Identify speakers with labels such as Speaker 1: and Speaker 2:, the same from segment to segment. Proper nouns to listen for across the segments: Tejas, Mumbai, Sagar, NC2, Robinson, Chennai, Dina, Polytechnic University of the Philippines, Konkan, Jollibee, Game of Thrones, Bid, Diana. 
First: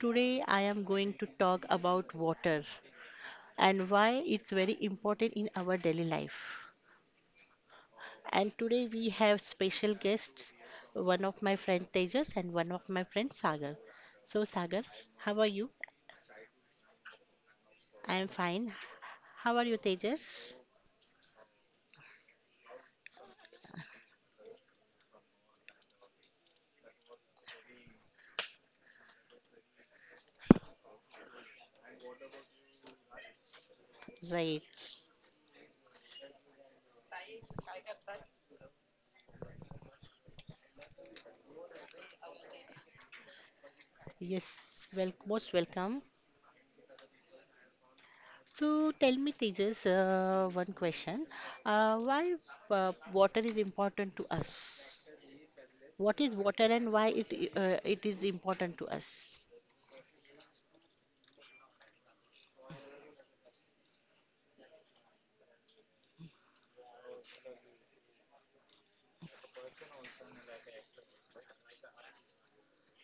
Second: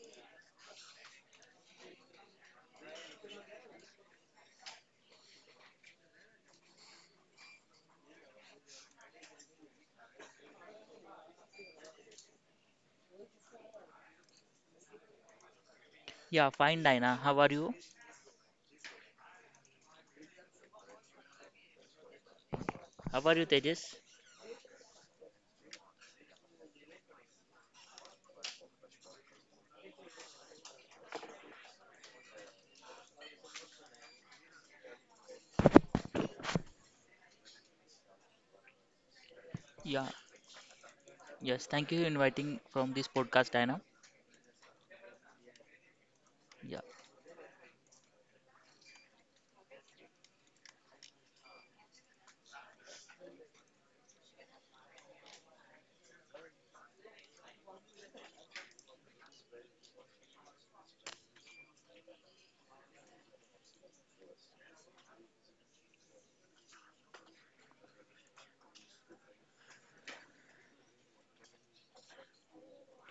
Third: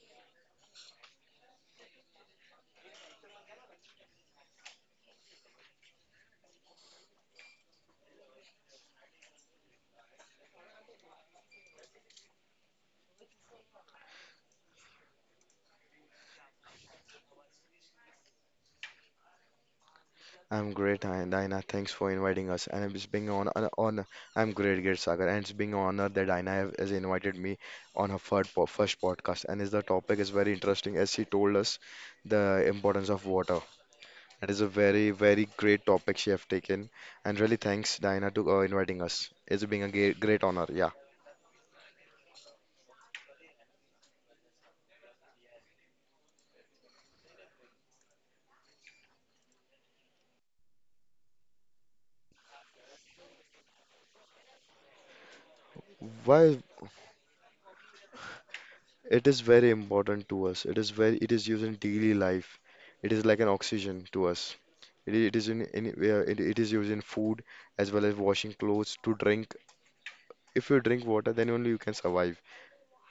Speaker 1: Today I am going to talk about water and why it's very important in our daily life. And today we have special guests, one of my friend Tejas and one of my friend Sagar. So Sagar, how are you?
Speaker 2: Yeah, fine, Dina. How are you?
Speaker 1: I am fine. How are you Tejas?
Speaker 3: Dina, Thanks for inviting us. And it's
Speaker 2: How
Speaker 3: being
Speaker 2: are you,
Speaker 3: on an
Speaker 2: Tejas?
Speaker 3: honor. I'm great, great Sagar, and it's being an honor that Dina has invited me on her first podcast. And is the topic is very interesting, as she told us the importance of water. It is
Speaker 1: Right.
Speaker 3: a very, very great topic she have taken. And really, thanks, Dina, to inviting us. It's being a
Speaker 2: Yeah,
Speaker 3: great, great honor. Yeah.
Speaker 2: yes. Thank you for inviting from this podcast, Dina.
Speaker 1: Yes, well, most welcome.
Speaker 2: Yeah,
Speaker 1: So tell me, Tejas, one question. Why water is important to us? What is
Speaker 3: Why?
Speaker 1: water and why it is important to
Speaker 3: It is
Speaker 1: us?
Speaker 3: very important to us. It is very, it is used in daily life. It is like an oxygen to us. It is in, it is used in food as well as washing clothes to drink. If you drink water, then only you can survive.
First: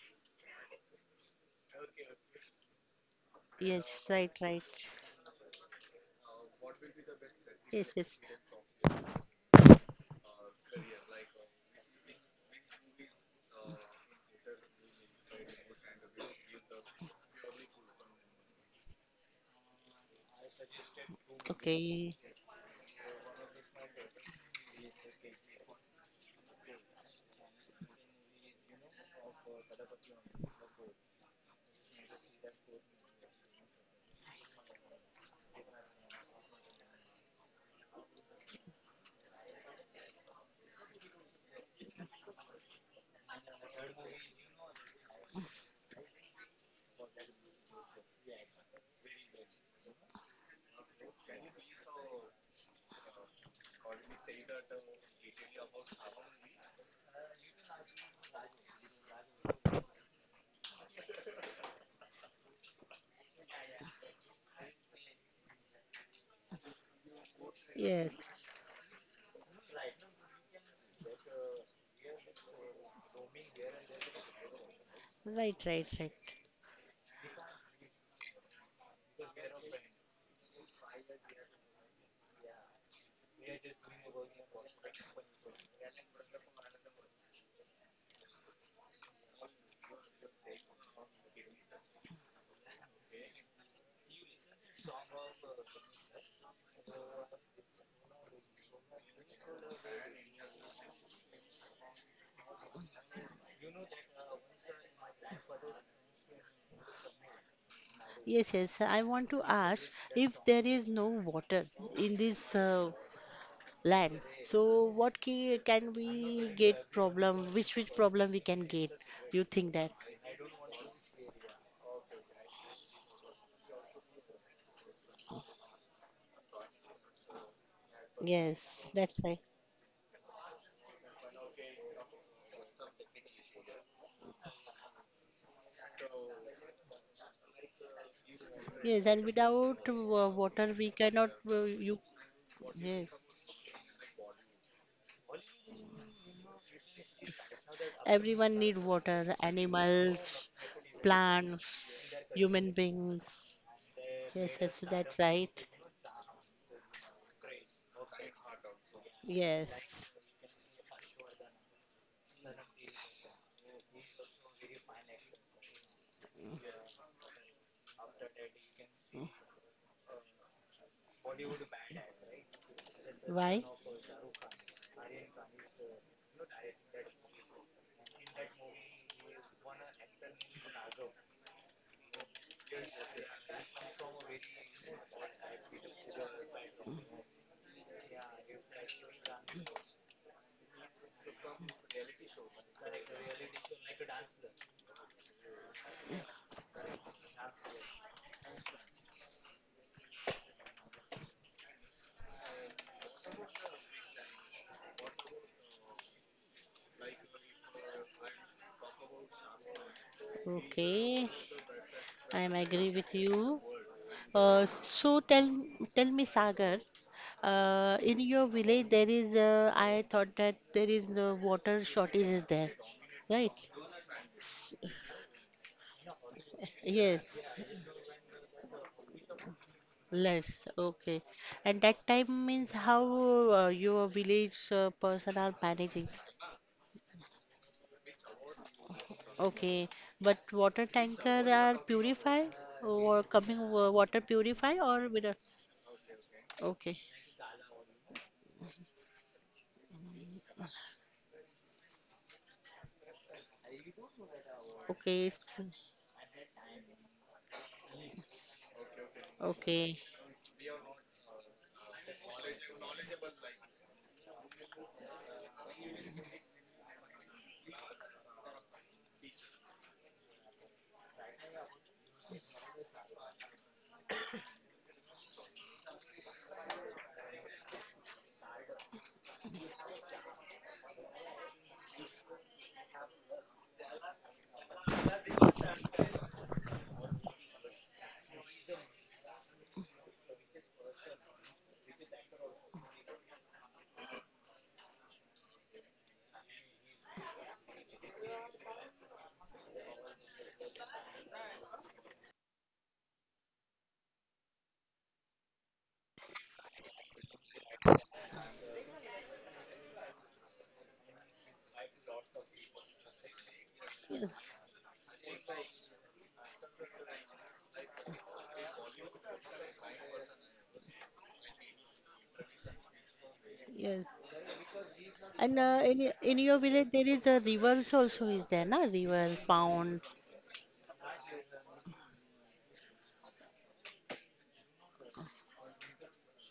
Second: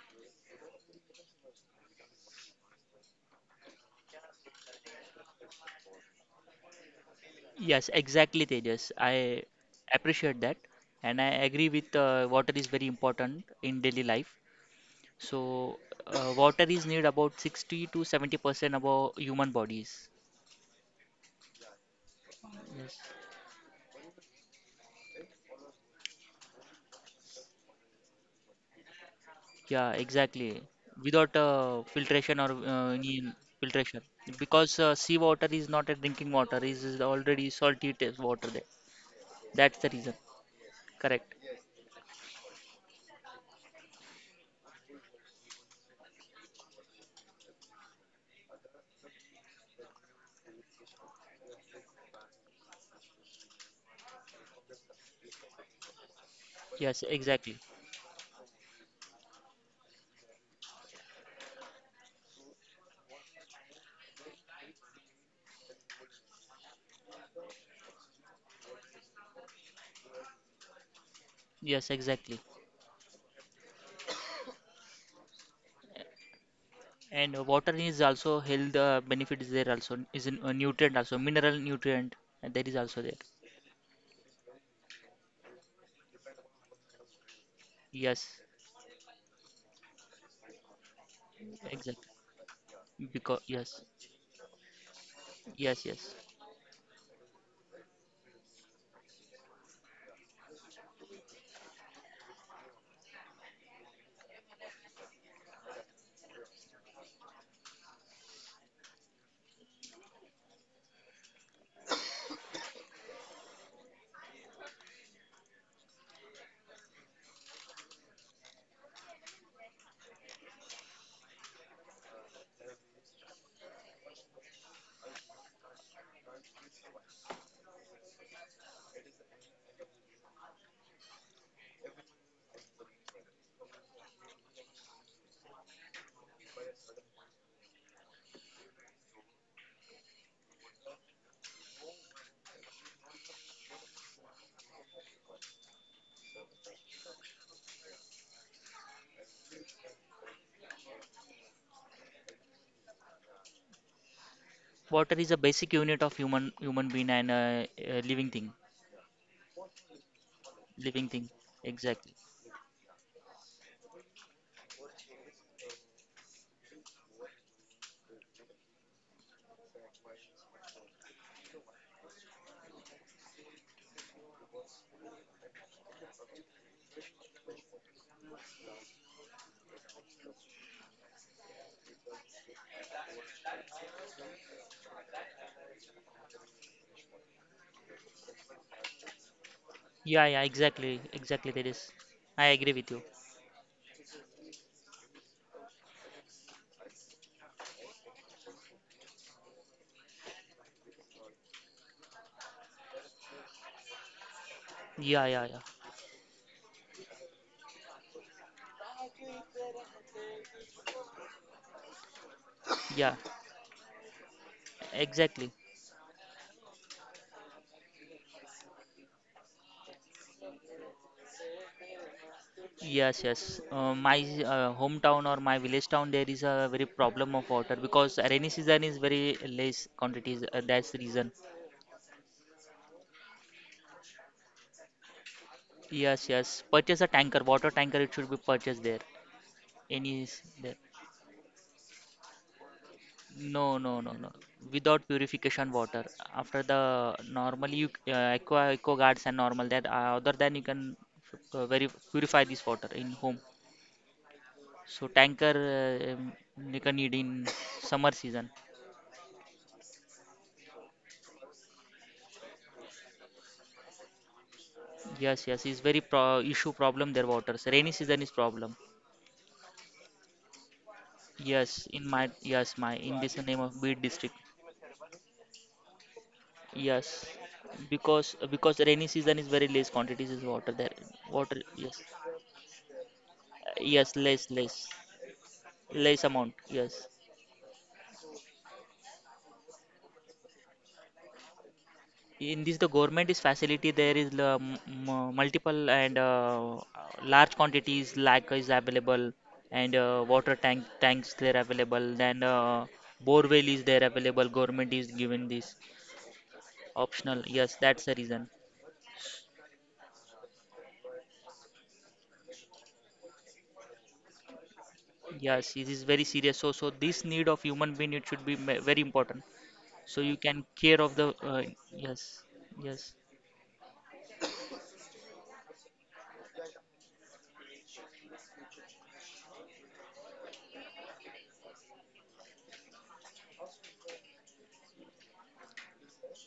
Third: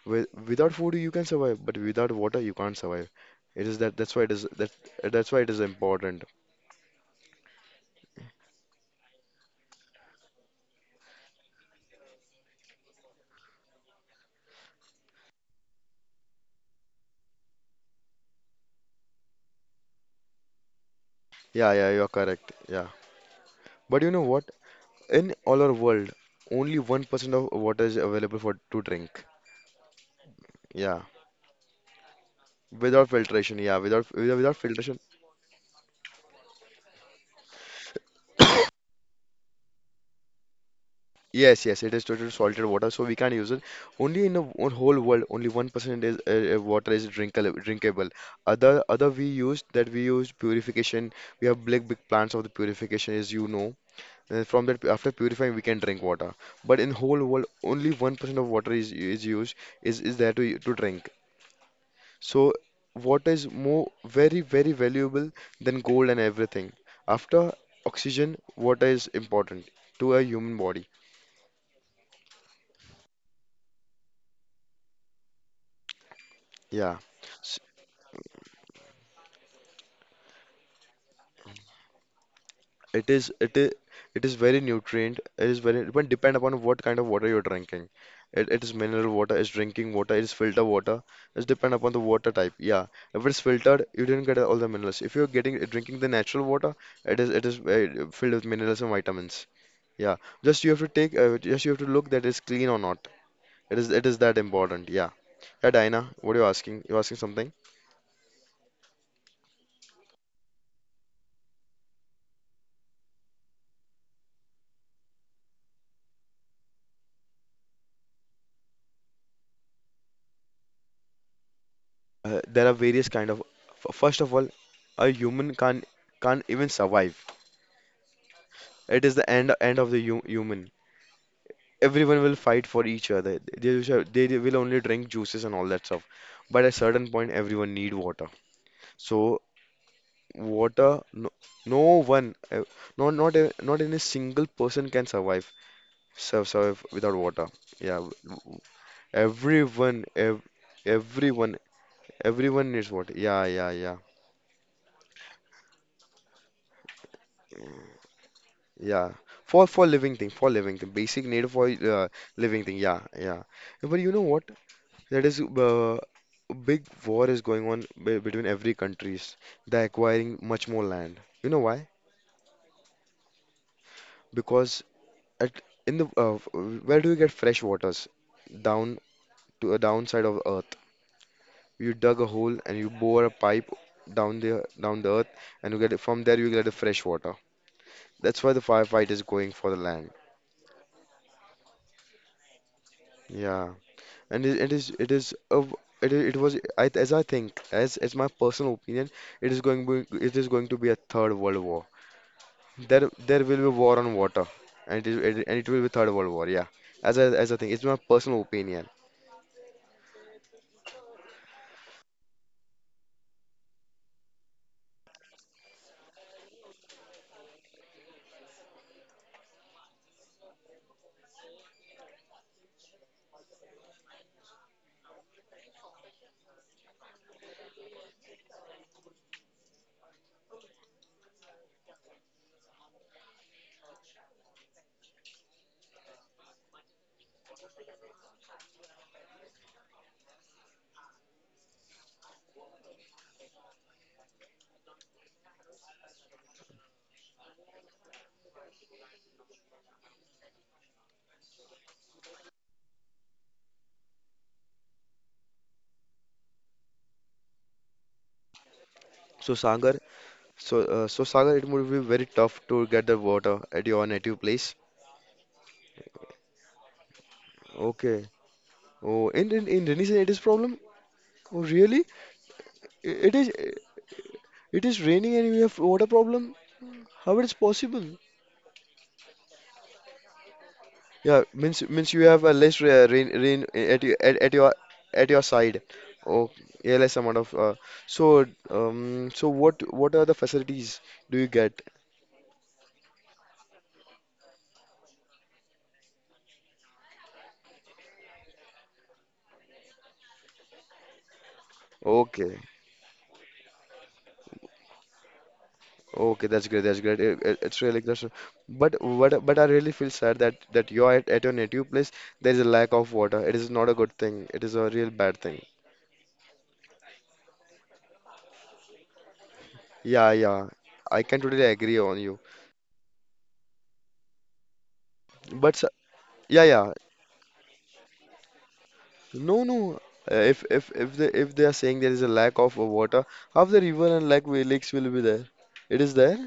Speaker 3: With, without food, you can survive, but without water, you can't survive. It is that.
Speaker 1: Yes,
Speaker 3: That's why
Speaker 1: right,
Speaker 3: it is
Speaker 1: right.
Speaker 3: that. That's why it is important.
Speaker 2: yes,
Speaker 1: Yes, yes.
Speaker 2: exactly, Tejas. I appreciate that, and I agree with water is very important in daily life. So, water is need about 60 to 70% of our human bodies.
Speaker 3: Yeah, yeah, you are
Speaker 1: Okay.
Speaker 3: correct. Yeah,
Speaker 2: Yes.
Speaker 3: but you know what? In all our world, only 1% of water is available for to drink.
Speaker 2: Yeah, exactly.
Speaker 3: Yeah,
Speaker 2: Without filtration or
Speaker 3: without
Speaker 2: any
Speaker 3: filtration. Yeah,
Speaker 2: filtration,
Speaker 3: without without
Speaker 2: because
Speaker 3: filtration.
Speaker 2: sea water is not a drinking water; is already salty taste water there. That's the reason. Correct.
Speaker 3: Yes, yes, it is total salted water, so we can't use it. Only in the whole world, only 1% is water is drinkable, drinkable. Other we used that we used purification. We have big big plants of the purification, as you know. And from that, after purifying, we can drink water. But in
Speaker 2: Yes,
Speaker 3: whole world,
Speaker 2: exactly.
Speaker 3: only 1% of water is used is there to drink. So water is more very very valuable than gold and everything. After oxygen,
Speaker 1: Yes.
Speaker 3: water is important to a human body.
Speaker 2: Yes, exactly.
Speaker 1: Right, right, right.
Speaker 3: Yeah.
Speaker 2: And water is also health benefit is there, also is a nutrient, also mineral nutrient, and that is also
Speaker 3: It
Speaker 2: there.
Speaker 3: is it is it is very nutrient. It is very it will depend upon what kind of water you're drinking.
Speaker 2: Yes,
Speaker 3: It is mineral water, it's drinking water, it's filter water. It's depend upon the
Speaker 2: exactly.
Speaker 3: water type. Yeah. If
Speaker 2: Because
Speaker 3: it's
Speaker 2: yes,
Speaker 3: filtered, you didn't get all the minerals. If you're getting
Speaker 2: yes,
Speaker 3: drinking the
Speaker 2: yes.
Speaker 3: natural water, it is filled with minerals and vitamins. Yeah. Just you have to take just you have to look that it's clean or not. It is that important. Yeah. Yeah, Diana, what are you asking? You're asking something?
Speaker 1: Yes, yes. I want to ask if there is no water in this land, so can we get problem? Which problem we can get? You think that?
Speaker 3: There are various kind of first of all, a human can't even survive.
Speaker 1: Yes,
Speaker 3: It
Speaker 1: that's
Speaker 3: is the
Speaker 1: right.
Speaker 3: end of the hu human. Everyone will fight for each other. They will only drink juices and all that stuff. But at a certain point, everyone need water.
Speaker 1: Yes, and
Speaker 3: So
Speaker 1: without water we
Speaker 3: water,
Speaker 1: cannot
Speaker 3: no, no
Speaker 1: you.
Speaker 3: one,
Speaker 1: Yes.
Speaker 3: not any single person can survive survive without water. Yeah,
Speaker 1: Everyone need water,
Speaker 3: everyone, ev
Speaker 1: animals,
Speaker 3: everyone,
Speaker 1: plants, human
Speaker 3: everyone needs water.
Speaker 1: beings.
Speaker 3: Yeah, yeah, yeah,
Speaker 1: Yes, yes,
Speaker 2: Water
Speaker 1: that's
Speaker 2: is a
Speaker 1: right.
Speaker 2: basic unit of human being and living thing,
Speaker 3: yeah. For
Speaker 1: Yes.
Speaker 3: living thing, for living thing,
Speaker 2: living thing.
Speaker 3: basic need for
Speaker 2: Exactly.
Speaker 3: living thing. Yeah, yeah. But you know what? That is a big war is going on be between every countries. They're acquiring much more land. You know why?
Speaker 1: Why?
Speaker 3: Because at in the where do you get fresh waters? Down to a downside of earth. You dug a hole and you bore a pipe down the earth, and you get it from there you get the fresh water. That's why the firefight is going for the land.
Speaker 2: Yeah, yeah, exactly, exactly. That is. I agree with you.
Speaker 3: Yeah, and it, it is a w- it, I- it was I, as I think as my personal opinion, it is going it is going to be a third world war. There will be war on water, and it,
Speaker 2: Yeah,
Speaker 3: it,
Speaker 2: yeah,
Speaker 3: and
Speaker 2: yeah,
Speaker 3: it will be Third World War. Yeah, as as a thing, it's my personal opinion.
Speaker 1: Okay, I am agree with
Speaker 2: yeah.
Speaker 1: you. So tell
Speaker 2: Exactly.
Speaker 1: me, Sagar, in your village there is I thought that there is no water shortage is there,
Speaker 2: Yes, yes.
Speaker 1: right?
Speaker 2: My hometown or my village town, there is a very
Speaker 1: Yes,
Speaker 2: problem of water because rainy season is very less quantities. Uh,
Speaker 1: less.
Speaker 2: that's the
Speaker 1: Okay,
Speaker 2: reason.
Speaker 1: and that time means how your village person are managing.
Speaker 2: Yes, yes. Purchase a tanker, water tanker. It should be purchased there.
Speaker 1: Okay,
Speaker 2: Any
Speaker 1: but
Speaker 2: is there?
Speaker 1: water tanker are purify or
Speaker 2: No,
Speaker 1: coming
Speaker 2: no, no,
Speaker 1: water
Speaker 2: no.
Speaker 1: purify
Speaker 2: Without
Speaker 1: or with a
Speaker 2: purification water. After the
Speaker 1: okay,
Speaker 2: normally you aqua guards and normal that other than you can very purify this water in home. So
Speaker 1: okay, it's
Speaker 2: tanker you can need in summer season.
Speaker 3: So
Speaker 1: okay,
Speaker 3: Sagar, so Sagar, it would be very tough to get the water at your native place.
Speaker 2: Yes, yes, it's very pro issue problem there waters. Rainy season
Speaker 3: Okay.
Speaker 2: is problem.
Speaker 3: Oh, in in rainy season, it is problem. Oh,
Speaker 2: Yes,
Speaker 3: really?
Speaker 2: in my yes, my in
Speaker 3: I- It
Speaker 2: this
Speaker 3: is
Speaker 2: name of Bid district.
Speaker 3: it is raining and we have water problem.
Speaker 2: Yes,
Speaker 3: How it is possible?
Speaker 2: because rainy season is very less quantities is water there.
Speaker 3: Yeah,
Speaker 2: Water, yes.
Speaker 3: means you have a less rain at
Speaker 2: Yes,
Speaker 3: your at,
Speaker 2: less
Speaker 3: at your
Speaker 2: less
Speaker 3: at your side.
Speaker 2: less
Speaker 3: Oh,
Speaker 2: amount.
Speaker 3: yeah,
Speaker 2: Yes,
Speaker 3: less amount of. So so what are the facilities do you get?
Speaker 2: in this the government is facility. There is multiple and large quantities like is available, and water tanks there available. Then
Speaker 3: Okay,
Speaker 2: borewell is there available. Government is given this
Speaker 3: okay, that's great, that's great.
Speaker 2: optional. Yes,
Speaker 3: It's really
Speaker 2: that's the
Speaker 3: good.
Speaker 2: reason.
Speaker 3: But what but I really feel sad that you're at your native place. There is a lack of water. It is not a good thing. It is a real bad thing.
Speaker 2: Yes, it is very serious, so this need of human being, it should be very important. So
Speaker 3: Yeah,
Speaker 2: you can
Speaker 3: yeah,
Speaker 2: care of
Speaker 3: I
Speaker 2: the
Speaker 3: can
Speaker 2: uh,
Speaker 3: totally agree on
Speaker 2: Yes,
Speaker 3: you.
Speaker 2: yes,
Speaker 1: yes. And
Speaker 3: But s-
Speaker 1: in your
Speaker 3: yeah,
Speaker 1: village
Speaker 3: yeah.
Speaker 1: there is a rivers also is there, na? River,
Speaker 3: No, no. If if they if they are saying there is a lack of water, half the river and lakes will be there. It is there,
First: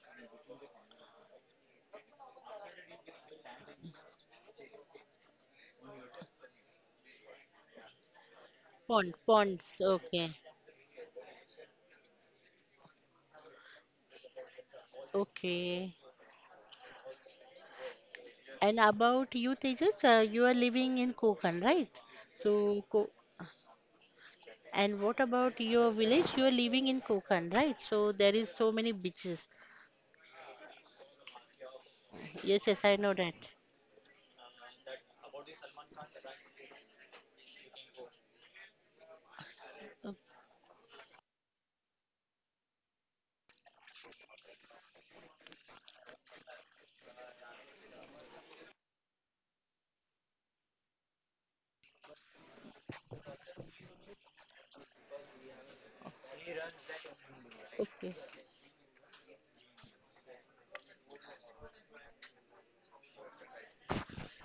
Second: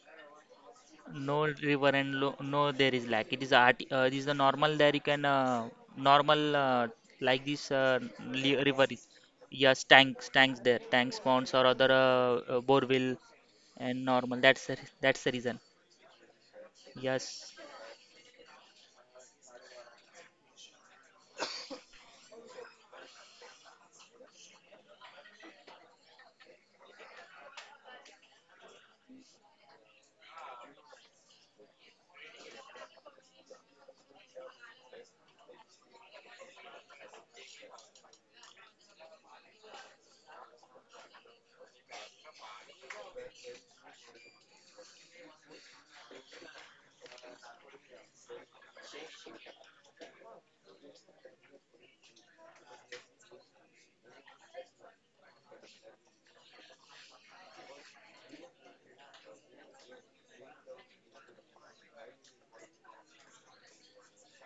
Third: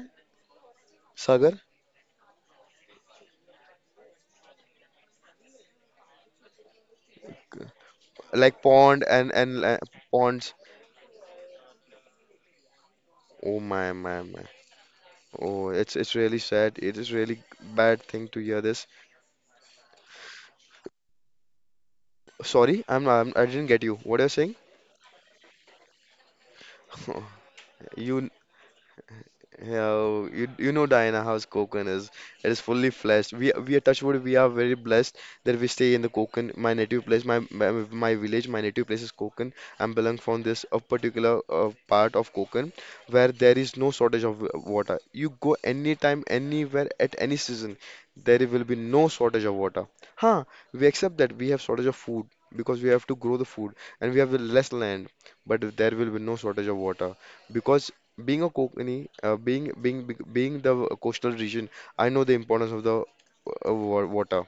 Speaker 2: no
Speaker 3: Sagar,
Speaker 2: river and lo no, there is lack. It is art, it is the normal there, you can normal like this
Speaker 3: like
Speaker 2: river is.
Speaker 3: pond and
Speaker 1: ponds.
Speaker 2: Yes, tanks
Speaker 1: Okay,
Speaker 3: ponds.
Speaker 2: tanks there, tanks, ponds, or other borewell
Speaker 3: Oh my
Speaker 2: and
Speaker 3: my
Speaker 2: normal.
Speaker 3: my.
Speaker 2: That's the reason.
Speaker 3: Oh,
Speaker 1: okay.
Speaker 3: it's really sad. It is really
Speaker 2: Yes,
Speaker 3: bad thing to hear
Speaker 1: And
Speaker 3: this.
Speaker 1: about you, Tejas, you are living in Konkan, right? So,
Speaker 3: Sorry, I'm,
Speaker 1: Ko
Speaker 3: I'm I didn't get you. What are you saying?
Speaker 1: and what about your village? You are living in Konkan, right? So
Speaker 3: You
Speaker 1: there is so many beaches.
Speaker 3: Yeah, you know Diana House Konkan is. It is
Speaker 1: Yes, yes,
Speaker 3: fully
Speaker 1: I know
Speaker 3: blessed.
Speaker 1: that.
Speaker 3: We are touch wood. We are very blessed that we stay in the Konkan, my native place, my village, my native place is Konkan. I'm belong from this a particular part of Konkan where there is no shortage of water. You go anytime, anywhere, at any season, there will be no shortage of water. Huh? We accept that we have shortage of food because we have to grow the food and we have less land, but there will be no shortage of water because
Speaker 1: Okay.
Speaker 3: being a Konkani, being the coastal region, I know the importance of the water.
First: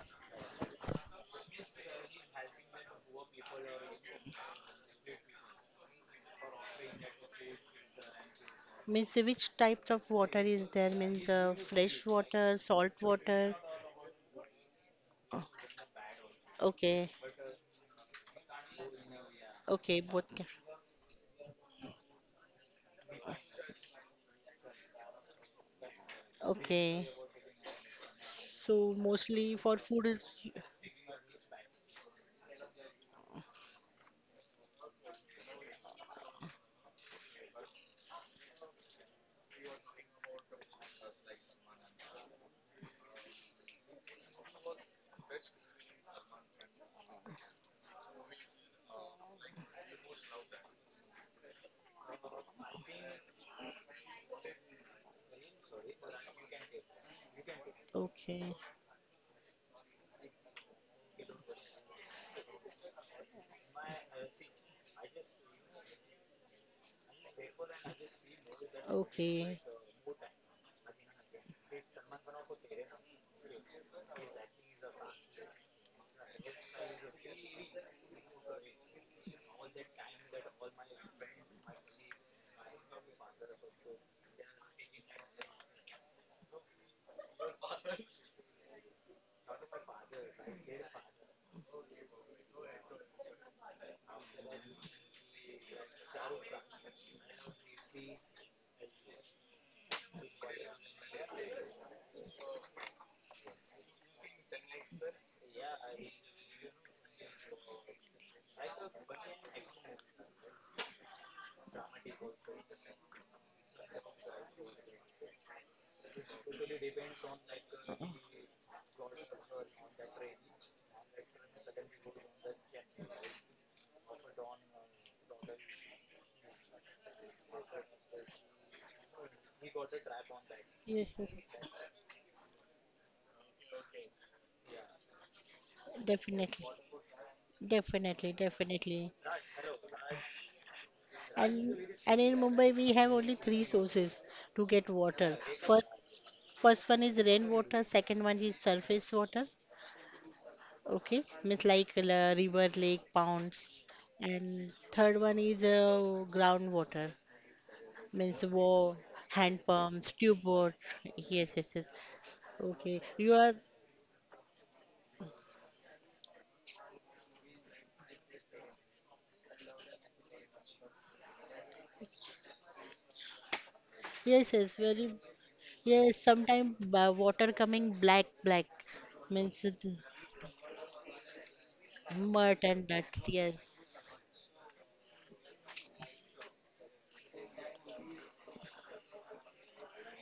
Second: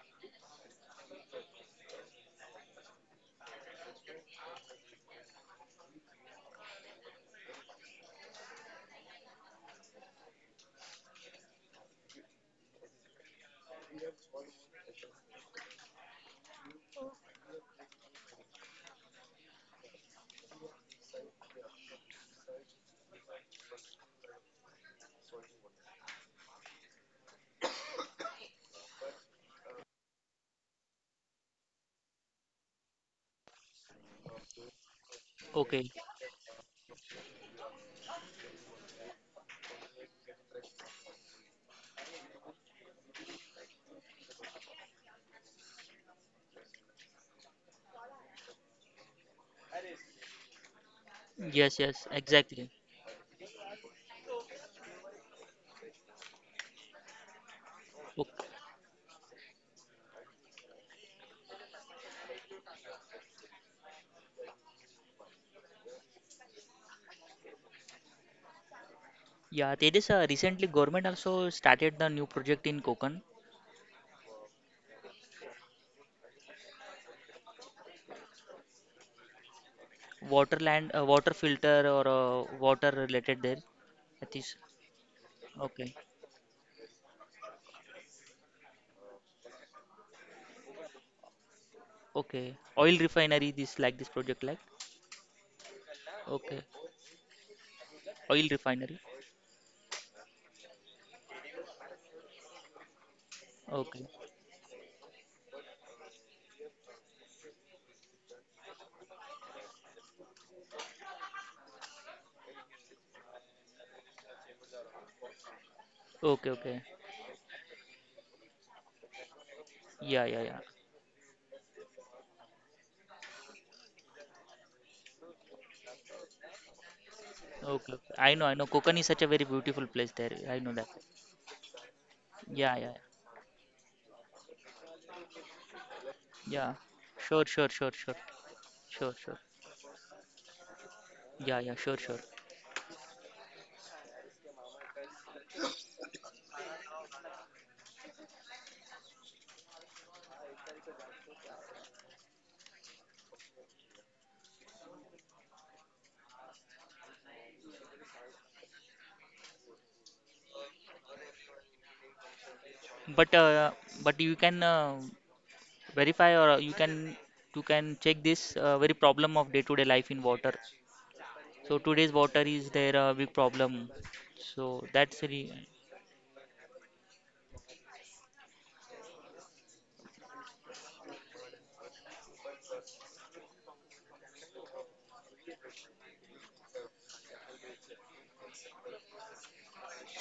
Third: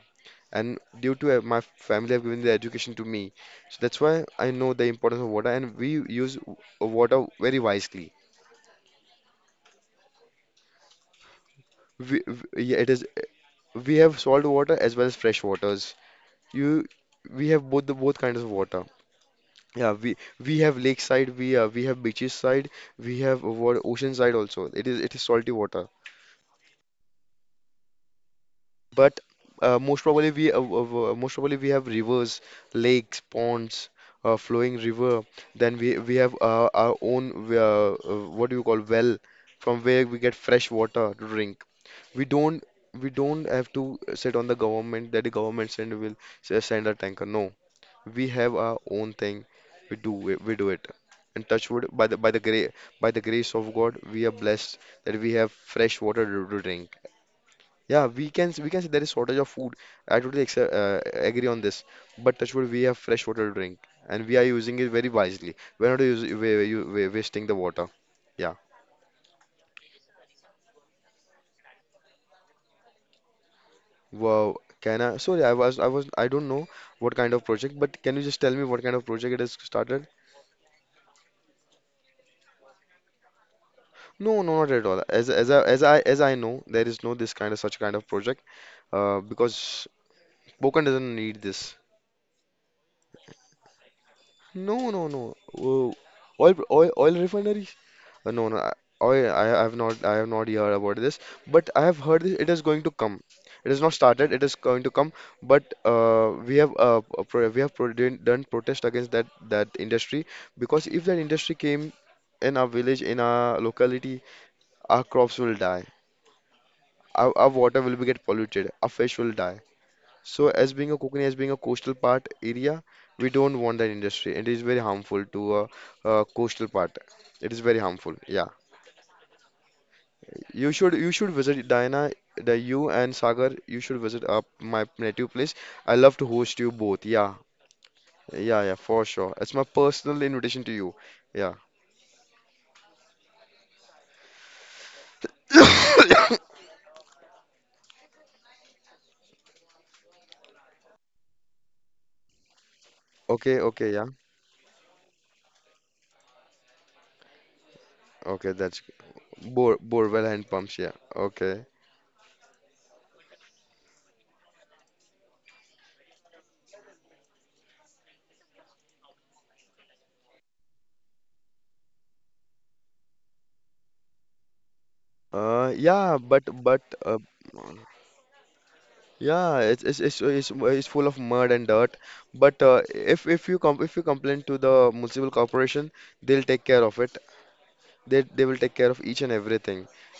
Speaker 3: And due to my family have given the education to me, so that's why I know the importance of water. And we use water very wisely.
Speaker 1: Means which types of water is there? Means fresh
Speaker 3: We,
Speaker 1: water,
Speaker 3: we Yeah, it
Speaker 1: salt
Speaker 3: is
Speaker 1: water.
Speaker 3: we have salt water as well as
Speaker 1: Oh,
Speaker 3: fresh waters. You
Speaker 1: okay.
Speaker 3: we have both the both kinds of water. Yeah,
Speaker 1: Okay. Both.
Speaker 3: we have lakeside, we have beaches side, we have ocean side also. It is salty water.
Speaker 1: Okay. So
Speaker 3: But
Speaker 1: mostly for food is.
Speaker 3: most probably we have rivers, lakes, ponds, flowing river. Then
Speaker 2: okay.
Speaker 3: we have our own what do you call well, from where we get fresh water to drink. We don't we don't have to sit on the government that the government send will send a tanker. No, we have our own thing. We do it, we do it. And touch
Speaker 2: Yes,
Speaker 3: wood
Speaker 2: yes,
Speaker 3: by the gra
Speaker 2: exactly.
Speaker 3: by the grace of God, we are blessed that we have fresh water to drink. Yeah,
Speaker 2: Okay.
Speaker 1: Okay.
Speaker 3: we can say there is shortage of food. I totally accept, agree on this. But touch wood, we have fresh water to drink, and we are using it very wisely. We're not use, we wasting the water. Yeah.
Speaker 1: Okay.
Speaker 2: Yeah, Tejas, recently government also started the new project in Konkan,
Speaker 3: Wow. Can I? Sorry, I was I don't know what kind of project, but can you just tell me what kind of project it is started?
Speaker 2: water land, water filter or water related there. That
Speaker 3: No,
Speaker 2: is.
Speaker 3: no, not at all. As
Speaker 2: Okay.
Speaker 3: as I know, there is no this kind of such kind of project. Because Pokan doesn't need this.
Speaker 2: Okay, oil refinery. This, like this project like.
Speaker 3: No, no, no. Oh, oil
Speaker 2: Okay,
Speaker 3: oil oil refinery.
Speaker 2: oil
Speaker 3: No, no,
Speaker 2: refinery.
Speaker 3: I have not heard about this, but I have heard this, it is going to come. It is not
Speaker 2: Okay,
Speaker 3: started. It is going to come, but we have pro we have pro done done protest against that industry because if that industry came in our village, in our locality, our crops will die.
Speaker 2: okay, okay.
Speaker 3: Our water will be get polluted. Our fish will die.
Speaker 2: Yeah, yeah,
Speaker 3: So,
Speaker 2: yeah.
Speaker 3: as being a Kokani, as being a coastal part area, we don't want that industry. It is very harmful to a coastal part. It is very
Speaker 2: Okay, okay.
Speaker 3: harmful.
Speaker 2: I know,
Speaker 3: Yeah.
Speaker 2: I know. Konkan is such a very beautiful place there. I know that.
Speaker 3: You
Speaker 1: Yes. Yes.
Speaker 3: should visit Diana, the
Speaker 2: Yeah,
Speaker 3: you
Speaker 2: yeah,
Speaker 3: and Sagar. You should visit up my native place. I love to host
Speaker 1: Definitely.
Speaker 2: yeah.
Speaker 3: you both. Yeah,
Speaker 2: Sure, sure, sure, sure,
Speaker 1: Definitely.
Speaker 3: yeah, yeah, for
Speaker 1: Definitely.
Speaker 2: sure,
Speaker 3: sure.
Speaker 2: sure.
Speaker 3: It's my personal invitation to you. Yeah.
Speaker 2: Yeah, yeah,
Speaker 1: And
Speaker 2: sure, sure.
Speaker 1: and in Mumbai we have only three sources to get water. First, one is rain water. Second one is surface water. Okay, means like river, lake,
Speaker 3: Okay,
Speaker 1: ponds,
Speaker 3: okay, yeah.
Speaker 1: and third one is groundwater, means
Speaker 3: Okay, that's
Speaker 1: war, hand pumps,
Speaker 3: borewell
Speaker 1: tube
Speaker 3: hand
Speaker 1: water.
Speaker 3: pumps. Yeah.
Speaker 1: Yes,
Speaker 3: Okay.
Speaker 1: yes, yes. Okay,
Speaker 2: But
Speaker 1: you are
Speaker 2: uh, but you can verify or you can check this very problem of day-to-day life in water. So today's water is their big problem.
Speaker 1: yes, yes,
Speaker 2: So
Speaker 1: very
Speaker 2: that's really.
Speaker 1: yes.
Speaker 3: Yeah,
Speaker 1: Sometimes
Speaker 3: but
Speaker 1: water coming black, black
Speaker 3: Yeah,
Speaker 1: means it
Speaker 3: it's it's full of mud and dirt.
Speaker 1: mud
Speaker 3: But
Speaker 1: and that.
Speaker 3: if you com if you
Speaker 1: Yes,
Speaker 3: complain to the municipal corporation, they'll take care of it. They will take care of each and everything,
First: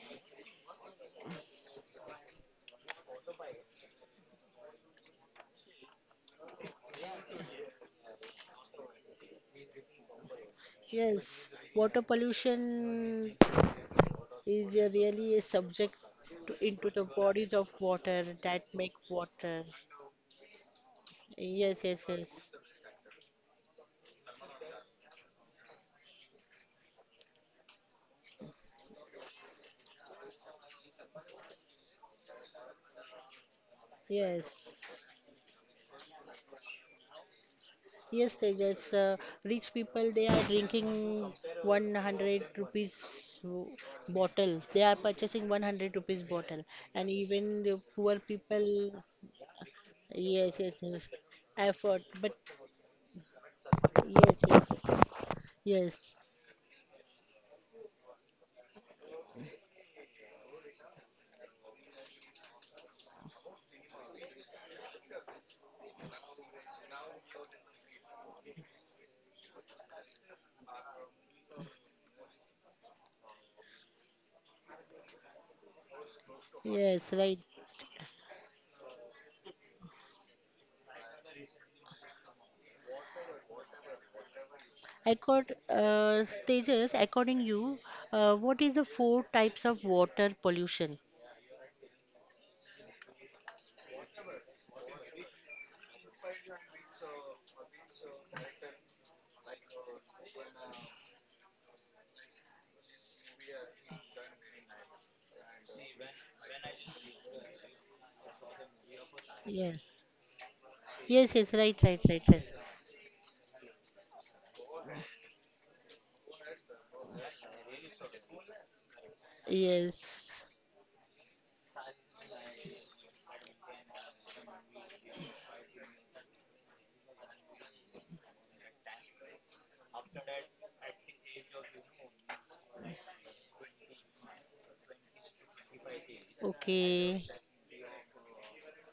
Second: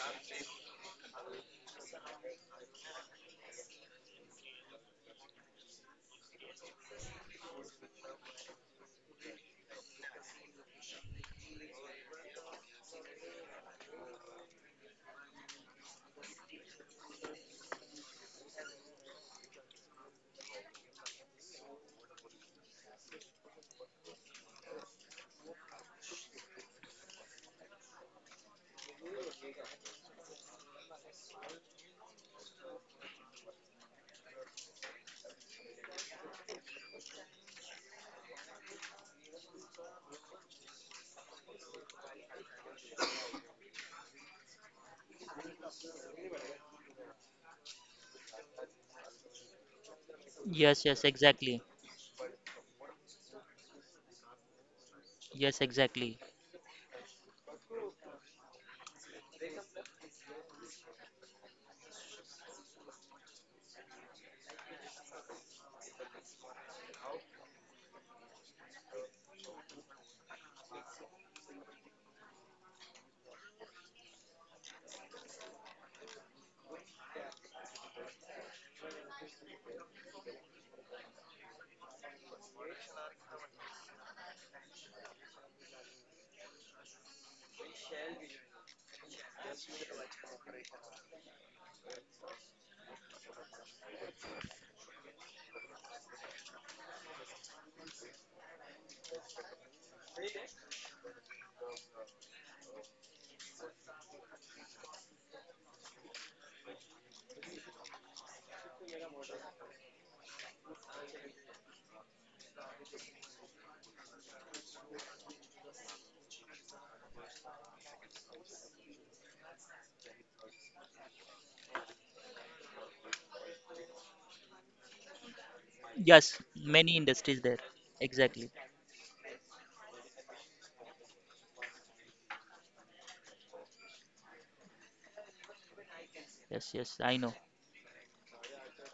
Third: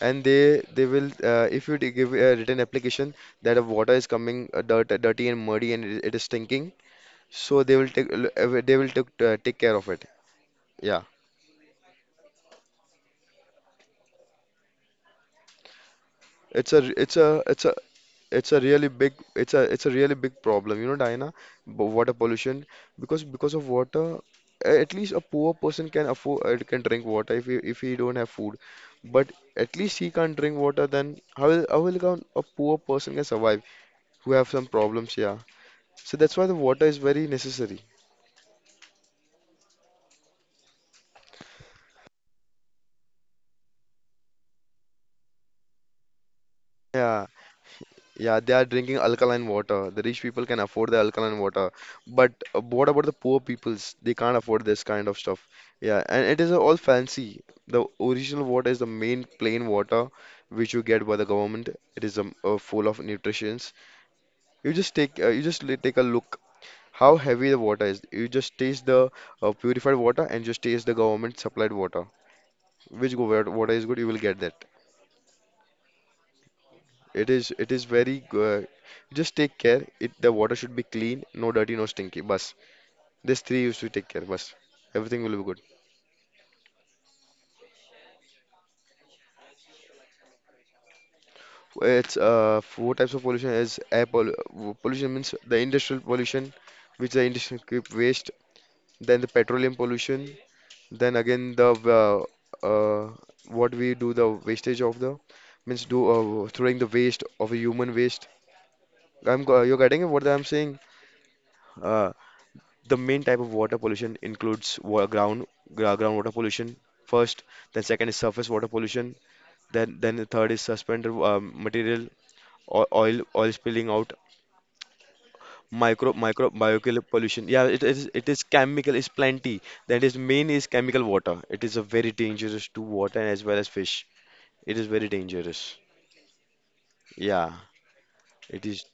Speaker 3: and they will if you give a written application that a water is coming dirt, dirty and muddy and it is stinking, so they will take a they will take take care of it yeah
Speaker 1: yes. Water pollution is a really a subject to,
Speaker 3: it's a
Speaker 1: into the
Speaker 3: it's a
Speaker 1: bodies
Speaker 3: it's
Speaker 1: of
Speaker 3: a
Speaker 1: water
Speaker 3: it's a
Speaker 1: that
Speaker 3: really
Speaker 1: make
Speaker 3: big it's a
Speaker 1: water.
Speaker 3: it's a really big problem, Diana.
Speaker 1: Yes, yes,
Speaker 3: Water
Speaker 1: yes.
Speaker 3: pollution, because of water at least a poor person can afford can drink water if he don't have food, but at least he can't drink water. Then how will a poor person can survive, who have some
Speaker 1: Yes,
Speaker 3: problems, yeah. So that's why the water is very necessary.
Speaker 1: yes, Tejas. Rich people they are drinking 100 rupees bottle. They are purchasing 100 rupees bottle, and
Speaker 3: Yeah,
Speaker 1: even the poor
Speaker 3: yeah, they are
Speaker 1: people.
Speaker 3: drinking alkaline water. The rich people
Speaker 1: Yes,
Speaker 3: can
Speaker 1: yes,
Speaker 2: Yes,
Speaker 3: afford the
Speaker 2: yes,
Speaker 1: yes.
Speaker 3: alkaline
Speaker 2: exactly.
Speaker 3: water,
Speaker 1: Effort,
Speaker 3: but
Speaker 1: but
Speaker 3: what about the poor peoples? They can't
Speaker 1: yes,
Speaker 3: afford this
Speaker 1: yes,
Speaker 3: kind of stuff.
Speaker 2: Yes,
Speaker 3: Yeah,
Speaker 1: yes,
Speaker 2: exactly.
Speaker 3: and it is all fancy. The original water is the main plain water which you get by the government. It is full of nutrients. You just take you just take a look how heavy the water is. You just taste the purified water and just taste the government supplied water. Which water is good, you will get that.
Speaker 1: yes. Right.
Speaker 3: It is very good. Just take care. It the water should be clean, no dirty, no stinky. Bus. These three you should take care. Bus.
Speaker 1: I
Speaker 3: Everything will be
Speaker 1: got
Speaker 3: good.
Speaker 1: Tejas. According you, what is the four types of water pollution?
Speaker 3: It's four types of pollution is air pollution means the industrial pollution, which the industry keep waste. Then the petroleum pollution. Then again the what we do the wastage of the means do throwing the waste of a human waste.
Speaker 1: Yes,
Speaker 3: You're getting what I'm saying?
Speaker 1: yes, yes. Right, right,
Speaker 3: Uh,
Speaker 1: right, right.
Speaker 3: The main type of water pollution includes wa ground groundwater pollution first, then second is surface water pollution, then the
Speaker 1: Yes.
Speaker 3: third is suspended material, oil oil spilling out,
Speaker 2: Yes,
Speaker 3: micro
Speaker 2: many
Speaker 3: biochemical
Speaker 2: industries
Speaker 3: pollution.
Speaker 2: there.
Speaker 3: Yeah, it is
Speaker 2: Exactly.
Speaker 3: chemical is plenty. That is main is chemical water. It is a very dangerous to water and as well as fish. It is very dangerous.
Speaker 2: Yes, yes, I
Speaker 1: Okay.
Speaker 2: know.
Speaker 3: Yeah, it is.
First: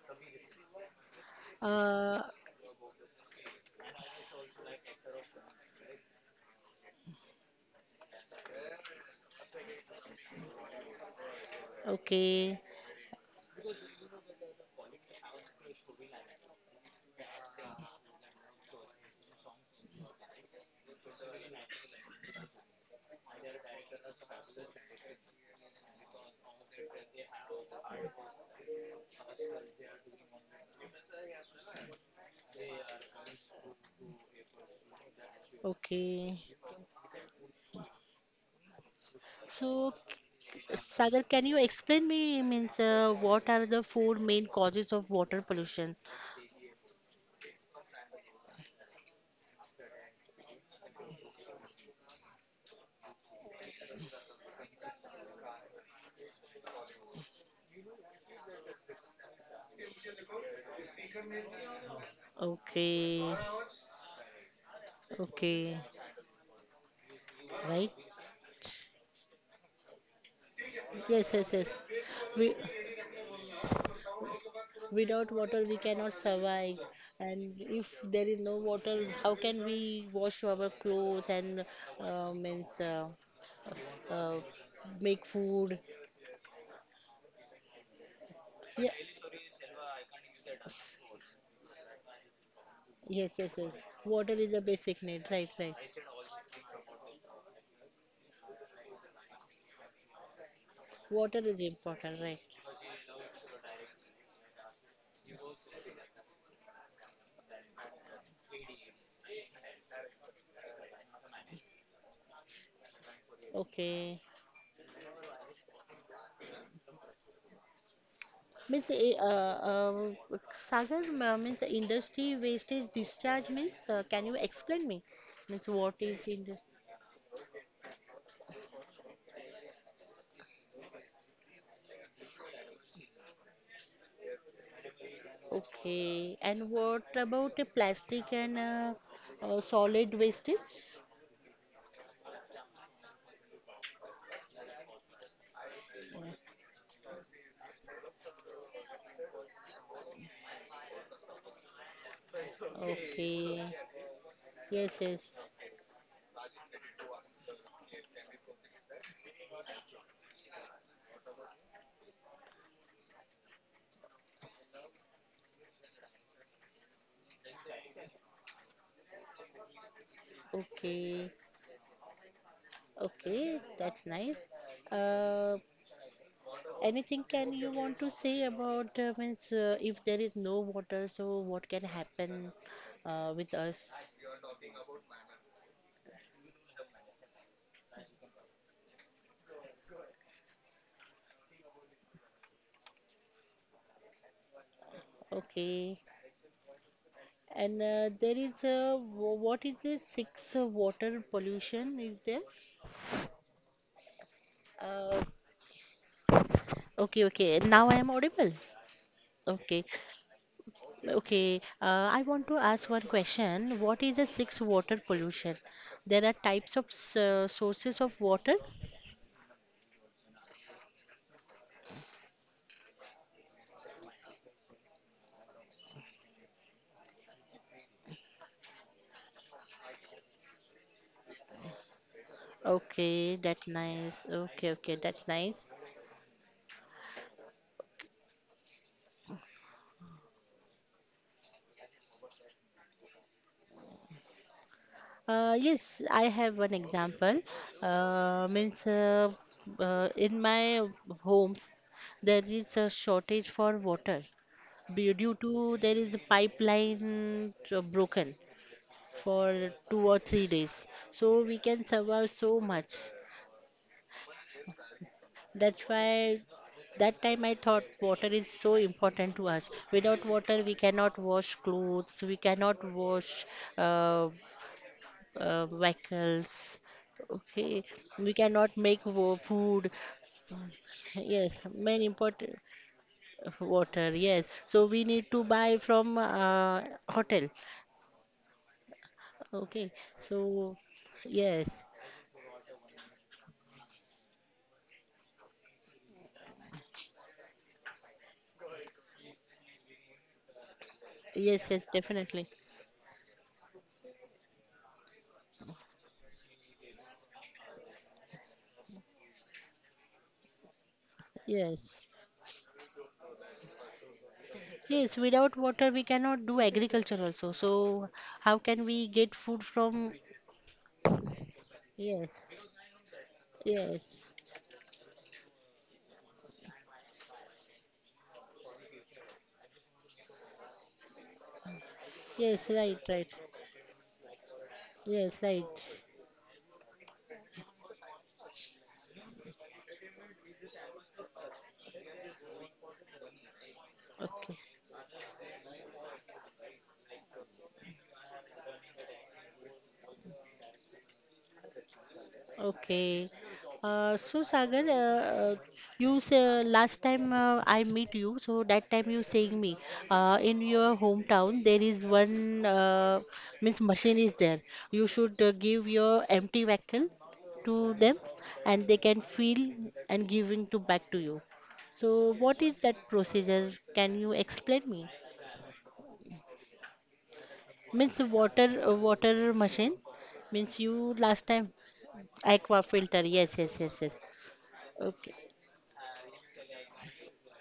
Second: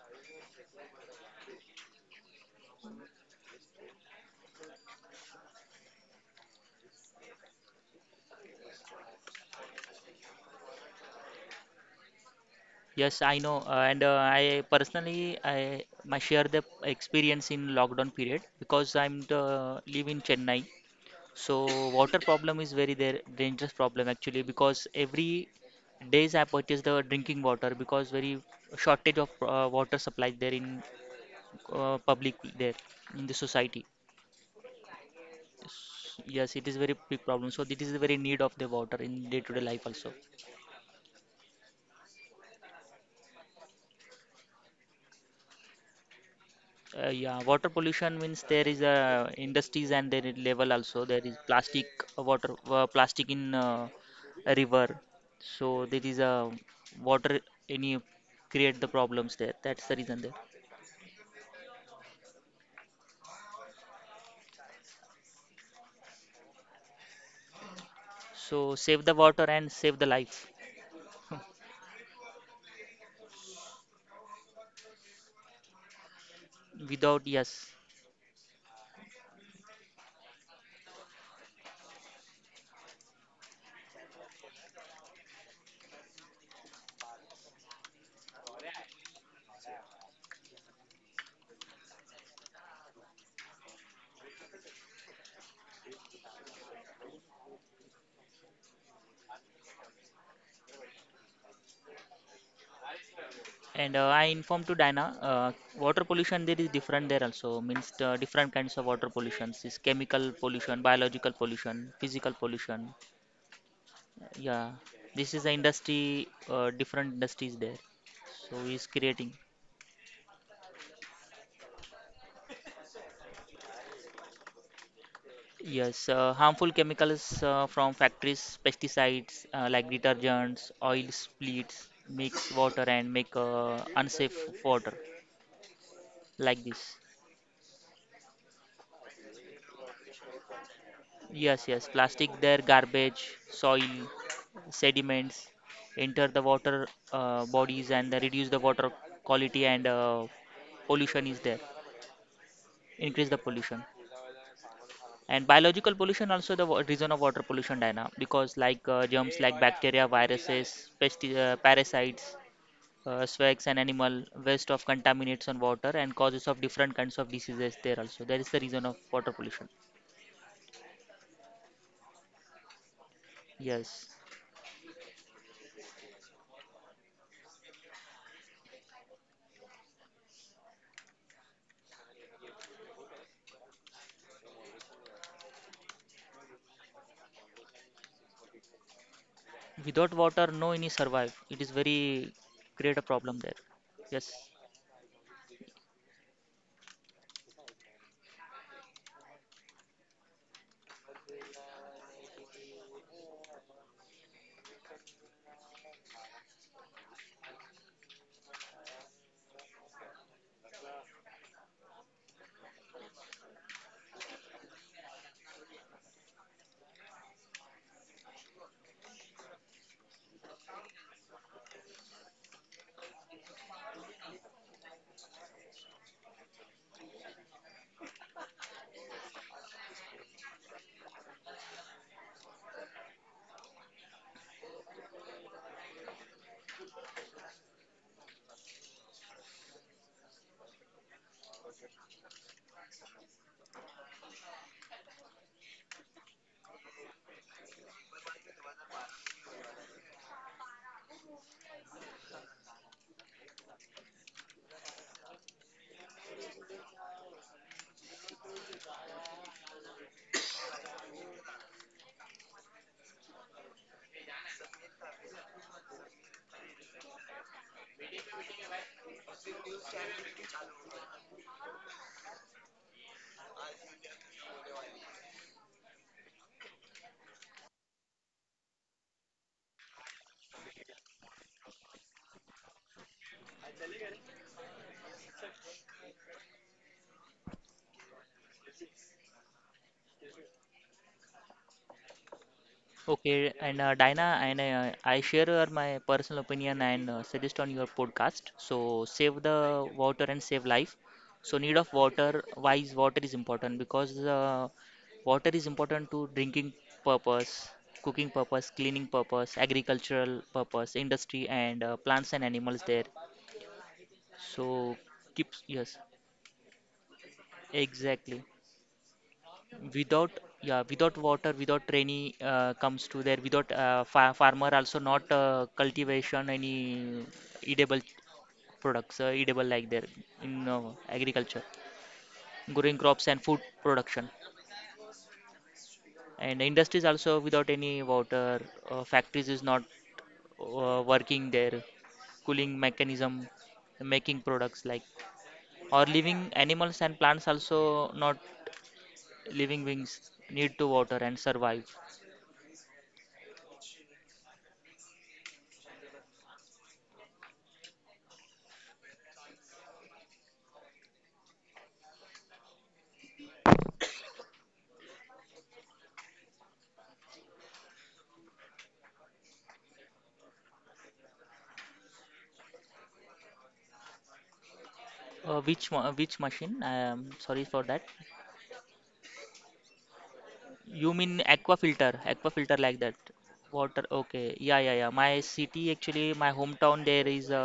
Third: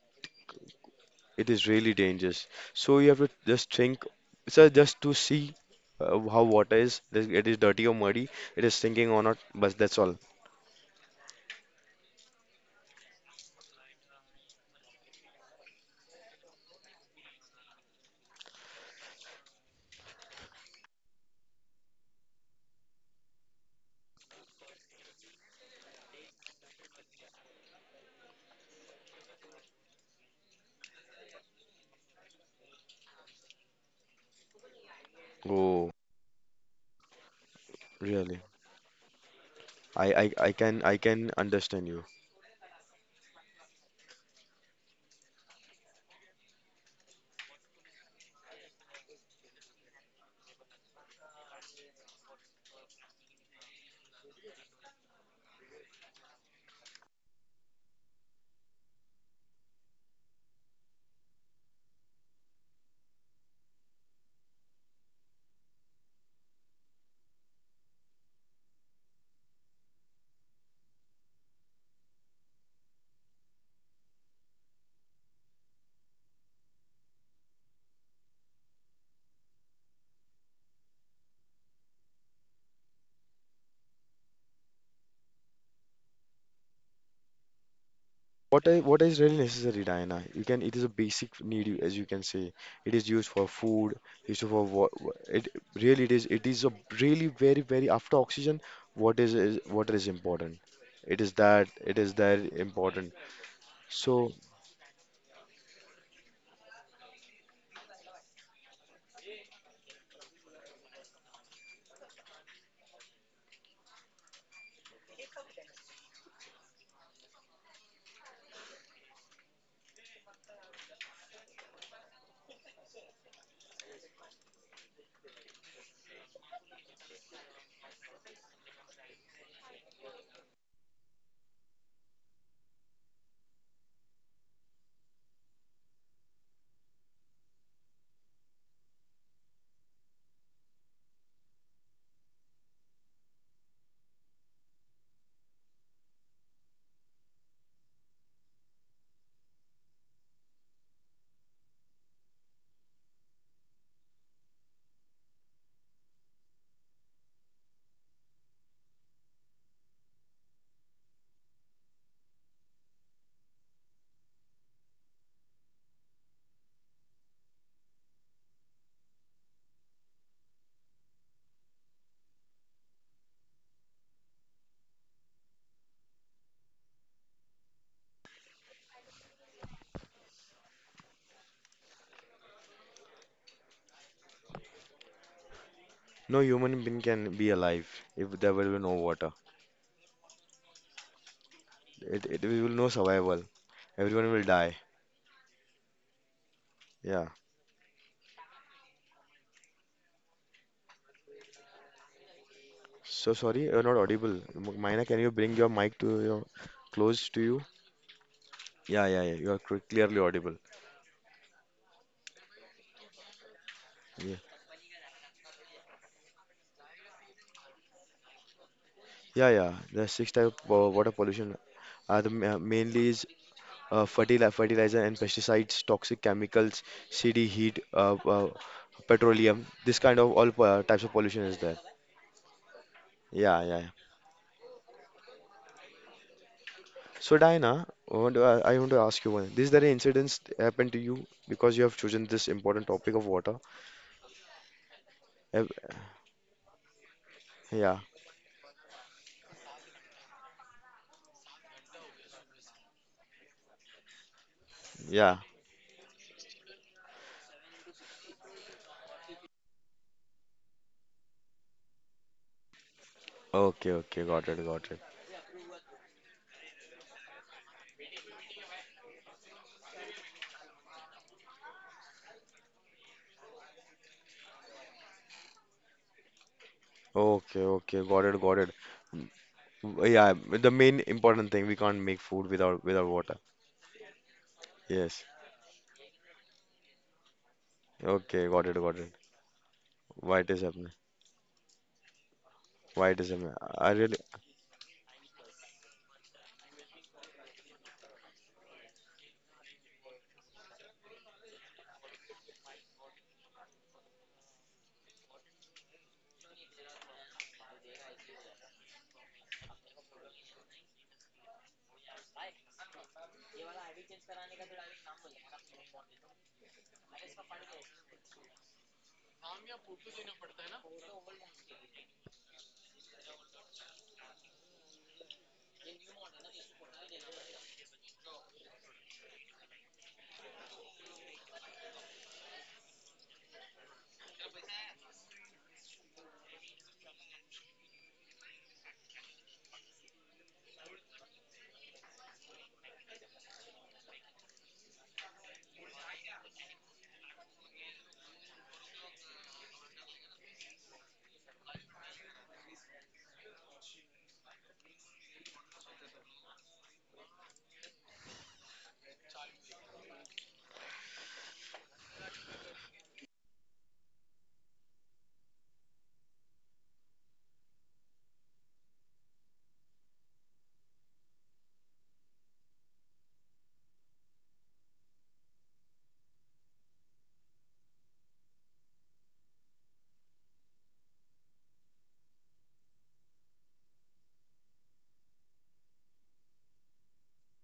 Speaker 3: It is really
Speaker 1: Uh,
Speaker 3: dangerous. So you have to just think, so just to see how water is, that it is dirty or muddy, it is sinking or not, but that's all.
Speaker 1: okay,
Speaker 2: Yes, I know. And I personally, I share the experience in lockdown period, because I'm the, live in Chennai. So water problem is very there dangerous problem actually, because every days I purchase the drinking water, because very shortage of water supply there in public there in the society.
Speaker 3: Oh,
Speaker 2: S-
Speaker 1: okay.
Speaker 2: Yes, it is very big problem. So this is the very need
Speaker 3: really?
Speaker 2: of the water in day-to-day life
Speaker 1: So,
Speaker 2: also.
Speaker 3: I can I
Speaker 1: Sagar,
Speaker 3: can
Speaker 1: can you
Speaker 3: understand you.
Speaker 1: explain me means what are the four main causes of water pollution?
Speaker 2: Yeah, water pollution means there is industries and their level, also there is plastic, water, plastic in a river, so there is a water any create the problems there. That's the reason there.
Speaker 1: Okay, okay, right?
Speaker 2: So save the water and save the life.
Speaker 1: Yes, yes, yes. We, without water, we cannot survive.
Speaker 2: Without,
Speaker 1: And
Speaker 2: yes.
Speaker 1: if there is no water, how can we wash our clothes and means uh, make food? Yeah.
Speaker 3: What is really necessary, Diana? You can it is a basic need as you can say. It is used
Speaker 1: Yes,
Speaker 3: for
Speaker 1: yes, yes.
Speaker 3: food,
Speaker 1: Water
Speaker 3: used
Speaker 1: is a
Speaker 3: for
Speaker 1: basic need, right,
Speaker 3: it
Speaker 1: right.
Speaker 3: really it is a really very very after oxygen, what is water is important.
Speaker 1: Water is
Speaker 3: It is
Speaker 1: important, right.
Speaker 3: that important.
Speaker 2: And I
Speaker 3: So.
Speaker 2: informed to Dina, water pollution there is different there also, means different kinds of water pollutions is chemical pollution, biological pollution, physical pollution.
Speaker 1: Okay.
Speaker 2: Yeah, this is the industry, different industries there, so he's
Speaker 1: Means,
Speaker 2: creating.
Speaker 1: uh, Sagar, means industry wastage discharge means, can you explain me? Means what
Speaker 2: Yes,
Speaker 1: is
Speaker 2: harmful
Speaker 1: industry?
Speaker 2: chemicals from factories, pesticides like detergents, oil splits, mix water and make unsafe water,
Speaker 1: Okay.
Speaker 2: like
Speaker 1: And
Speaker 2: this.
Speaker 1: what about the plastic and solid wastage?
Speaker 2: Yes, yes, plastic there, garbage, soil, sediments enter
Speaker 1: Yeah.
Speaker 2: the water bodies and they reduce the water quality, and pollution is there, increase the
Speaker 1: Okay.
Speaker 2: pollution.
Speaker 1: Yes, yes.
Speaker 2: And biological pollution also the reason of water pollution, Diana, because like germs like bacteria, viruses, parasites, swags and animal waste of contaminates on water and causes of different kinds of diseases there also. That is the reason of water pollution.
Speaker 1: Okay. Okay, that's
Speaker 2: Yes.
Speaker 1: nice. Uh, Anything can you want to say about means if there is no water, so what can happen with us?
Speaker 3: No human being can be alive if there will be no water.
Speaker 2: Without water, no any survive. It is
Speaker 3: It,
Speaker 2: very
Speaker 3: it will no
Speaker 2: great a problem
Speaker 3: survival.
Speaker 2: there.
Speaker 3: Everyone
Speaker 2: Yes.
Speaker 3: will die.
Speaker 1: Okay.
Speaker 3: Yeah.
Speaker 1: And there is a what is this six water pollution is there?
Speaker 3: So sorry, you're not audible. Maina, can
Speaker 1: Uh,
Speaker 3: you bring your mic to your
Speaker 1: okay,
Speaker 3: close to
Speaker 1: okay.
Speaker 3: you?
Speaker 1: Now I am audible.
Speaker 3: Yeah, yeah, yeah. You are
Speaker 1: Okay,
Speaker 3: clearly audible.
Speaker 1: okay. I want to ask one question. What is the
Speaker 3: Yeah,
Speaker 1: six water pollution? There are types of sources of water.
Speaker 3: yeah, yeah. The six type of water pollution are the mainly is fertilizer, fertilizer and pesticides, toxic chemicals, city heat, petroleum. This kind of all types of pollution is there.
Speaker 1: Okay,
Speaker 3: Yeah,
Speaker 1: that's
Speaker 3: yeah, yeah.
Speaker 1: nice. Okay, okay, that's nice.
Speaker 3: So Diana, I want to ask you one. These there incidents happened to you because you have chosen this important topic of water. Have-
Speaker 1: Yes, I have one example.
Speaker 3: Yeah,
Speaker 1: Means in my homes there is a shortage for water due
Speaker 3: yeah.
Speaker 1: to there is a pipeline broken for 2 or 3 days. So we can survive so much.
Speaker 3: Okay, okay, got it, got it.
Speaker 1: That's why that time I thought water is so important to us. Without water, we cannot wash clothes, we cannot wash uh, vehicles.
Speaker 3: Okay,
Speaker 1: Okay,
Speaker 3: okay, got
Speaker 1: we
Speaker 3: it, got
Speaker 1: cannot
Speaker 3: it.
Speaker 1: make
Speaker 3: Mm,
Speaker 1: food.
Speaker 3: w- Yeah, but the main important
Speaker 1: Yes,
Speaker 3: thing we can't
Speaker 1: main
Speaker 3: make food
Speaker 1: important
Speaker 3: without without water.
Speaker 1: water. Yes, so we
Speaker 3: Yes.
Speaker 1: need to buy from hotel.
Speaker 3: Okay, got it, got it.
Speaker 1: Okay,
Speaker 3: Why it is
Speaker 1: so
Speaker 3: happening?
Speaker 1: yes,
Speaker 3: Why it is
Speaker 2: Okay,
Speaker 3: happening?
Speaker 2: and
Speaker 3: I really
Speaker 2: Dina, and I share my personal opinion and suggest on your podcast. So save the water and save life. So
Speaker 1: yes,
Speaker 2: need
Speaker 1: yes,
Speaker 2: of water,
Speaker 1: definitely.
Speaker 2: why is water is important? Because water is important to drinking purpose, cooking purpose, cleaning purpose, agricultural purpose, industry, and
Speaker 1: Yes,
Speaker 2: plants and animals there. So
Speaker 1: yes. Without
Speaker 2: keeps,
Speaker 1: water,
Speaker 2: yes,
Speaker 1: we cannot do agriculture also. So
Speaker 2: exactly.
Speaker 1: how can we get food from?
Speaker 2: Without, yeah, without water, without rainy
Speaker 1: Yes,
Speaker 2: comes to there, without fa
Speaker 1: yes,
Speaker 2: farmer also not cultivation any edible products, edible like there, in agriculture,
Speaker 1: yes. Right,
Speaker 2: growing
Speaker 1: right.
Speaker 2: crops and food production,
Speaker 1: Yes, right.
Speaker 2: and industries also without any water, factories is not working there, cooling mechanism, making
Speaker 1: Okay.
Speaker 2: products like, or living animals and plants also, not living beings need to water and survive.
Speaker 1: Okay. So Sagar, you say last time I meet you, so that time you saying me in your hometown there is one means machine is there. You should give your empty vehicle to them, and they can fill and giving to back to you. So what is that procedure? Can you explain me?
Speaker 2: Which which machine? Sorry for that.
Speaker 1: Means water machine. Means
Speaker 2: You
Speaker 1: you
Speaker 2: mean
Speaker 1: last time
Speaker 2: aqua filter? Aqua filter
Speaker 1: aqua
Speaker 2: like that?
Speaker 1: filter. Yes, yes, yes,
Speaker 2: Water.
Speaker 1: yes.
Speaker 2: Okay. Yeah, yeah, yeah.
Speaker 1: Okay.
Speaker 2: My city actually, my hometown, there is a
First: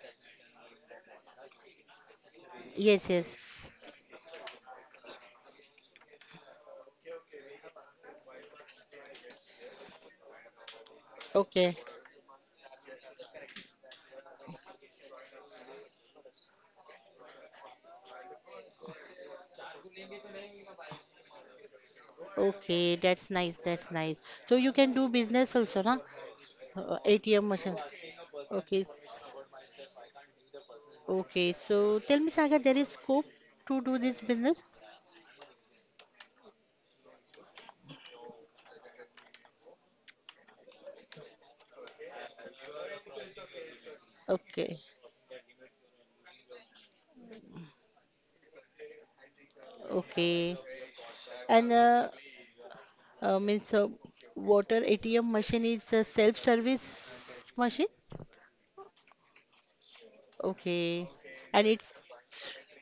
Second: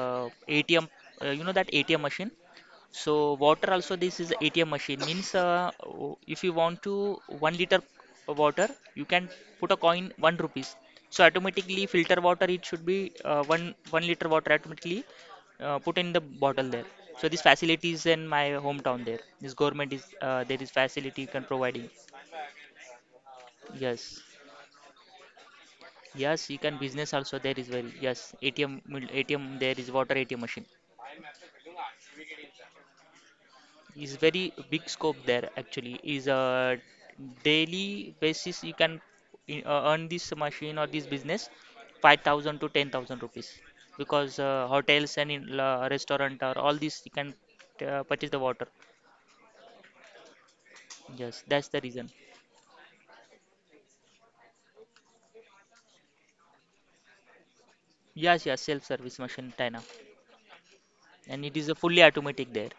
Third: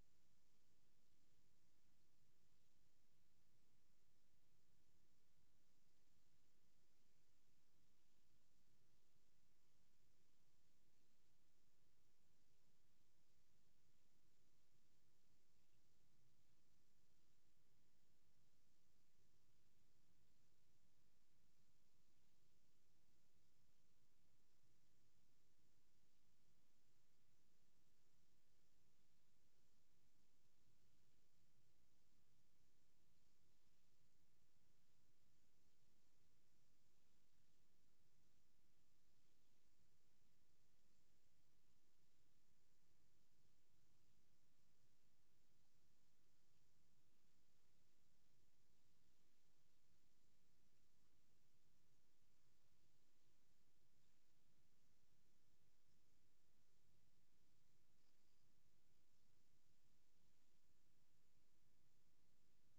Speaker 2: ATM. You know that ATM machine?
Speaker 1: Yes,
Speaker 2: So
Speaker 1: yes.
Speaker 2: water, also this is ATM machine, means if you want to 1 liter water, you can put a coin 1 rupees. So
Speaker 1: Okay.
Speaker 2: automatically filter water, it should be one liter water automatically put in the bottle there. So this facility is in my hometown there. This government is, there is facility you can providing.
Speaker 1: Okay, that's nice. That's nice.
Speaker 2: Yes,
Speaker 1: So you can do business also, na?
Speaker 2: yes, you can business also,
Speaker 1: ATM
Speaker 2: there is
Speaker 1: machine.
Speaker 2: very. Yes,
Speaker 1: Okay.
Speaker 2: ATM, ATM, there is water ATM machine.
Speaker 1: Okay. So tell me, Saga, there is scope to do
Speaker 2: Is
Speaker 1: this
Speaker 2: very
Speaker 1: business?
Speaker 2: big scope there actually. Is a daily basis, you can earn this machine or this business 5,000 to 10,000 rupees, because
Speaker 1: Okay.
Speaker 2: hotels and in, restaurant or all this you can purchase the water.
Speaker 1: Okay.
Speaker 2: Yes, that's
Speaker 1: And
Speaker 2: the
Speaker 1: uh,
Speaker 2: reason.
Speaker 1: uh, means water ATM machine is a self-service machine?
Speaker 2: Yes, yes, self service machine, china.
Speaker 1: Okay.
Speaker 2: And it
Speaker 1: And
Speaker 2: is a
Speaker 1: it's
Speaker 2: fully automatic there.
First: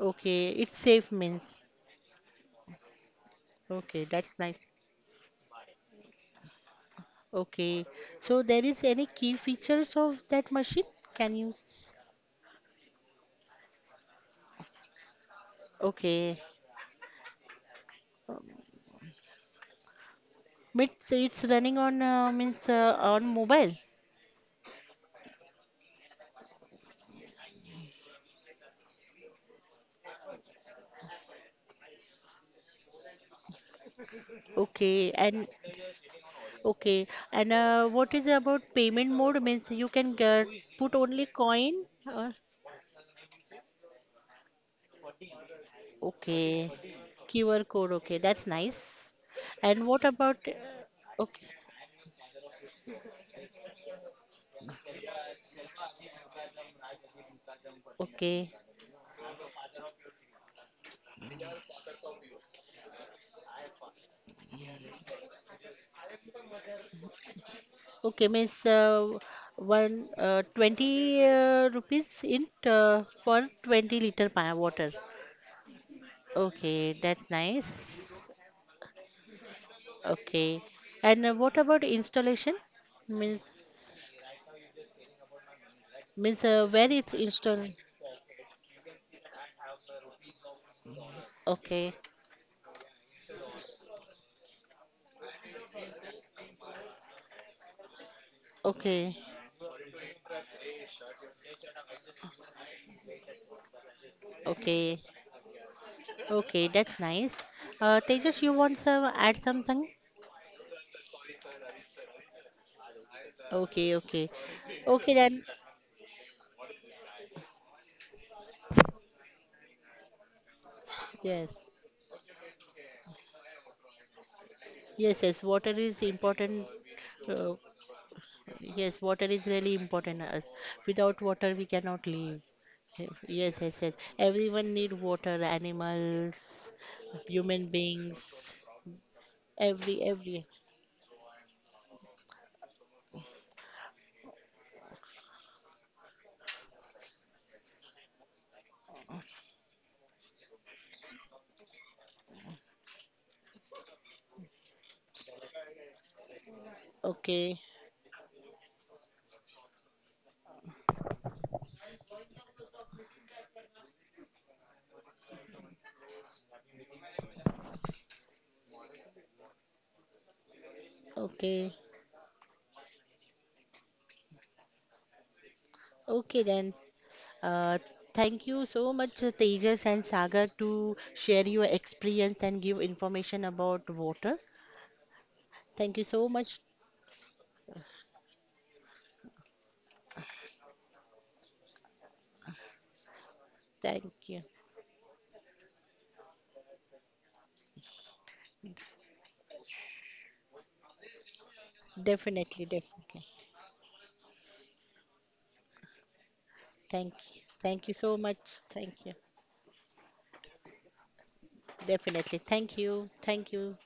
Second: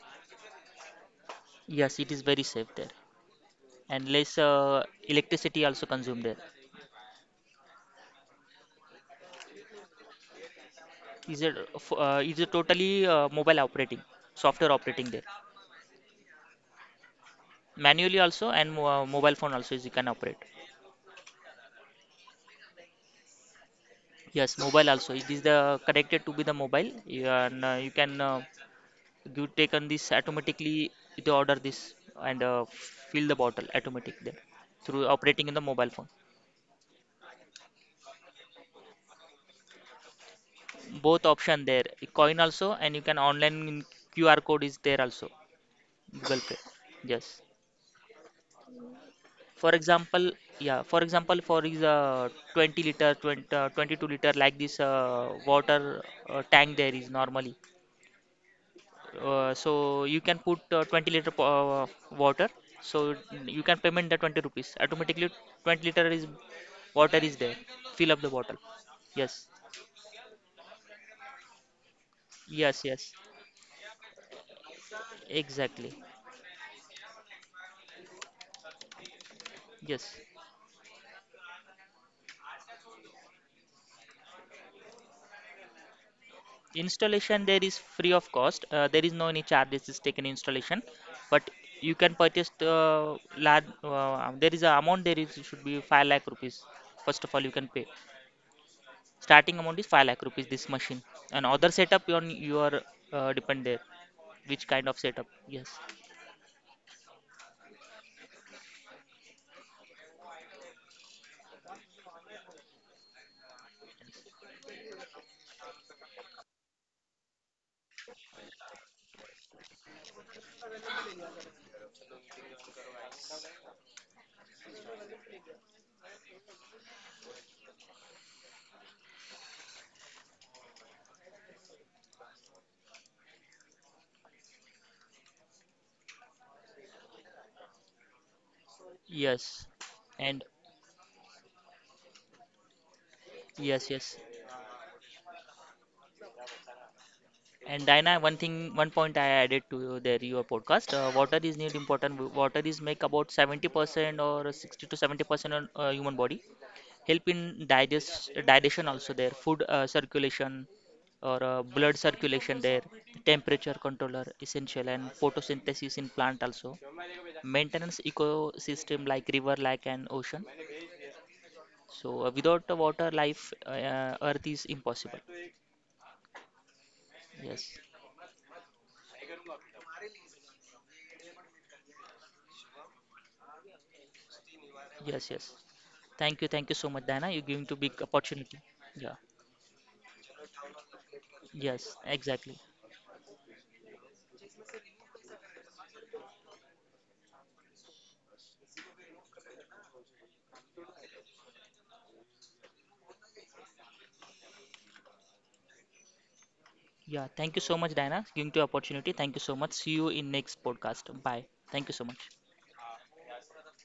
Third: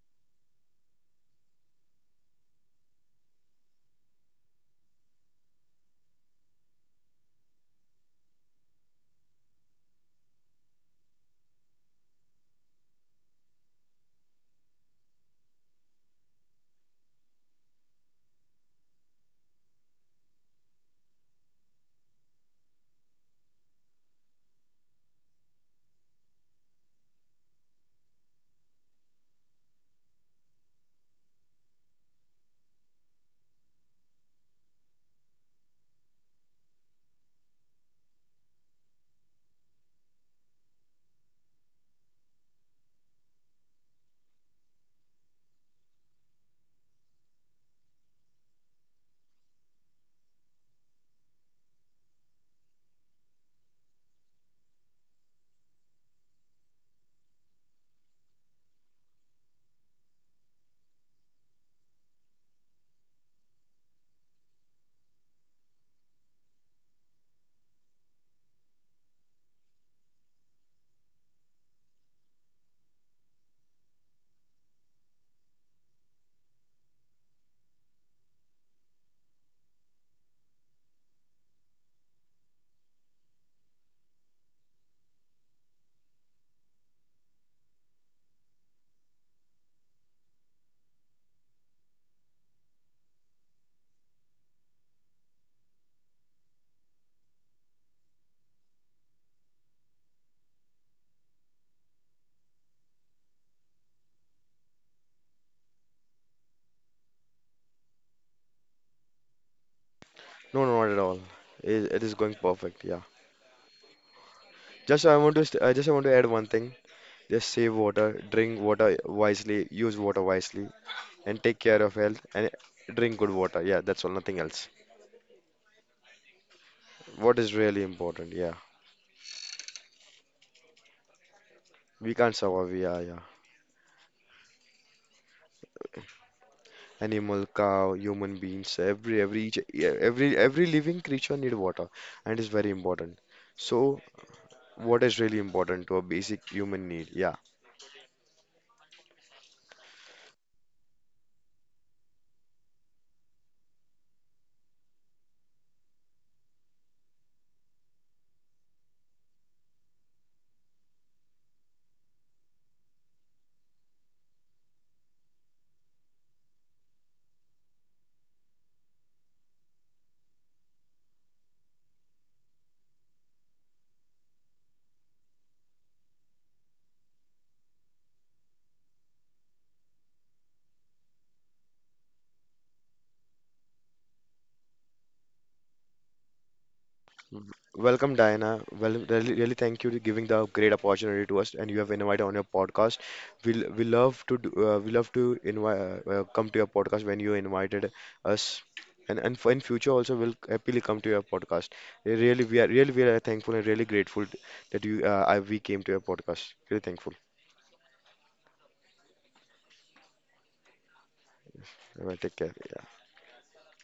Speaker 1: okay. It's safe means.
Speaker 2: Yes, it is very safe there,
Speaker 1: Okay,
Speaker 2: and less
Speaker 1: that's nice.
Speaker 2: electricity also consumed there.
Speaker 1: Okay. So there is any key features of that machine? Can
Speaker 2: is
Speaker 1: you?
Speaker 2: a f- uh, is a totally mobile operating, software operating there.
Speaker 1: Okay.
Speaker 2: Manually also,
Speaker 1: Um,
Speaker 2: and mobile phone also is you can operate.
Speaker 1: it's running on mobile.
Speaker 2: Yes, mobile also, it is the connected to be the mobile you, and you can, you take on this automatically, they order this and fill the bottle automatic there through
Speaker 1: Okay. And
Speaker 2: operating in the mobile phone.
Speaker 1: okay. And what is about payment mode? Means you can get, put
Speaker 2: Both
Speaker 1: only
Speaker 2: option
Speaker 1: coin
Speaker 2: there,
Speaker 1: or
Speaker 2: coin also, and you can online, qr code is there also, google pay.
Speaker 1: okay.
Speaker 2: Yes,
Speaker 1: QR code. Okay. That's nice.
Speaker 2: for
Speaker 1: And what
Speaker 2: example.
Speaker 1: about?
Speaker 2: Yeah, for example,
Speaker 1: Okay.
Speaker 2: for is 20 liter, 20, 22 liter, like this water tank there is normally.
Speaker 1: Okay,
Speaker 2: So you can put 20 liter water. So you can payment the 20 rupees. Automatically 20 liter is water is there. Fill up
Speaker 1: Okay,
Speaker 2: the bottle.
Speaker 1: means
Speaker 2: Yes.
Speaker 1: one 20 rupees in
Speaker 2: Yes, yes.
Speaker 1: for 20 liter water.
Speaker 2: Exactly.
Speaker 1: Okay, that's nice.
Speaker 2: Yes.
Speaker 1: Okay, and what about installation? Means means where it's
Speaker 2: Installation there
Speaker 1: installed?
Speaker 2: is free of cost. There is no any charges is taken installation, but
Speaker 1: Okay,
Speaker 2: you can purchase the large. There is a amount there is should be 5 lakh rupees. First of all, you can pay.
Speaker 1: okay,
Speaker 2: Starting amount is 5 lakh rupees. This machine and other setup on your, depend there. Which kind of
Speaker 1: okay,
Speaker 2: setup? Yes,
Speaker 1: okay. That's nice. Tejas, you want some add something?
Speaker 3: no, no, not at all. It is going perfect. Yeah.
Speaker 1: Okay, okay,
Speaker 3: Just
Speaker 1: okay.
Speaker 3: I want
Speaker 1: Then
Speaker 3: to st I just I want to add one thing. Just save water, drink water wisely, use water wisely. And
Speaker 1: yes,
Speaker 3: take care of health and drink good water. Yeah, that's all, nothing else.
Speaker 1: yes, yes. Water is important.
Speaker 3: What is
Speaker 1: Uh,
Speaker 3: really important? Yeah,
Speaker 1: Yes, water is really important to us. Without water, we cannot
Speaker 3: we can't
Speaker 1: live.
Speaker 3: survive. Yeah, yeah.
Speaker 1: Yes, yes, yes. Everyone need water. Animals,
Speaker 3: Animal,
Speaker 1: human
Speaker 3: cow, human
Speaker 1: beings,
Speaker 3: beings, every each,
Speaker 2: yes,
Speaker 3: yeah,
Speaker 1: every,
Speaker 3: every
Speaker 1: every.
Speaker 2: and
Speaker 3: every living creature need water, and it's very important.
Speaker 2: yes,
Speaker 3: So,
Speaker 2: yes.
Speaker 3: what is really important to a basic human need? Yeah.
Speaker 2: And Diana, one thing, one point I added to there your podcast. Water is need important. Water is make about 70% or 60 to 70% on human body, help in
Speaker 1: Okay,
Speaker 2: digestion also there, food circulation or blood circulation there, temperature controller essential and photosynthesis in plant also, maintenance ecosystem like river, lake and ocean.
Speaker 1: okay,
Speaker 2: So without the water, life, Earth is impossible.
Speaker 1: okay. Then,
Speaker 2: Yes,
Speaker 1: uh, thank you so much, Tejas and Sagar, to share your experience and give information about water.
Speaker 2: yes, yes.
Speaker 1: Thank you so much.
Speaker 2: Thank you so much, Diana. You're giving to big
Speaker 3: Welcome,
Speaker 2: opportunity.
Speaker 3: Diana. Well,
Speaker 2: Yeah,
Speaker 3: really, really thank you to giving the great opportunity to us, and you have
Speaker 2: yes,
Speaker 3: invited on your
Speaker 2: exactly.
Speaker 3: podcast. We will we
Speaker 1: Thank
Speaker 3: love to
Speaker 1: you.
Speaker 3: do, we love to invite come to your podcast when you invited us, and for in future also we'll happily come to your podcast.
Speaker 1: Definitely,
Speaker 3: Really we are
Speaker 1: definitely.
Speaker 3: thankful and really grateful that we came to your podcast. Really
Speaker 1: Thank
Speaker 3: thankful.
Speaker 2: Yeah,
Speaker 1: you.
Speaker 2: thank you so
Speaker 1: Thank you
Speaker 2: much,
Speaker 1: so
Speaker 2: Diana.
Speaker 1: much.
Speaker 2: Giving to
Speaker 1: Thank you.
Speaker 2: opportunity. Thank you so much. See you in next podcast. Bye. Thank you so much.
Speaker 3: Take
Speaker 1: Definitely.
Speaker 3: care.
Speaker 1: Thank you. Thank you.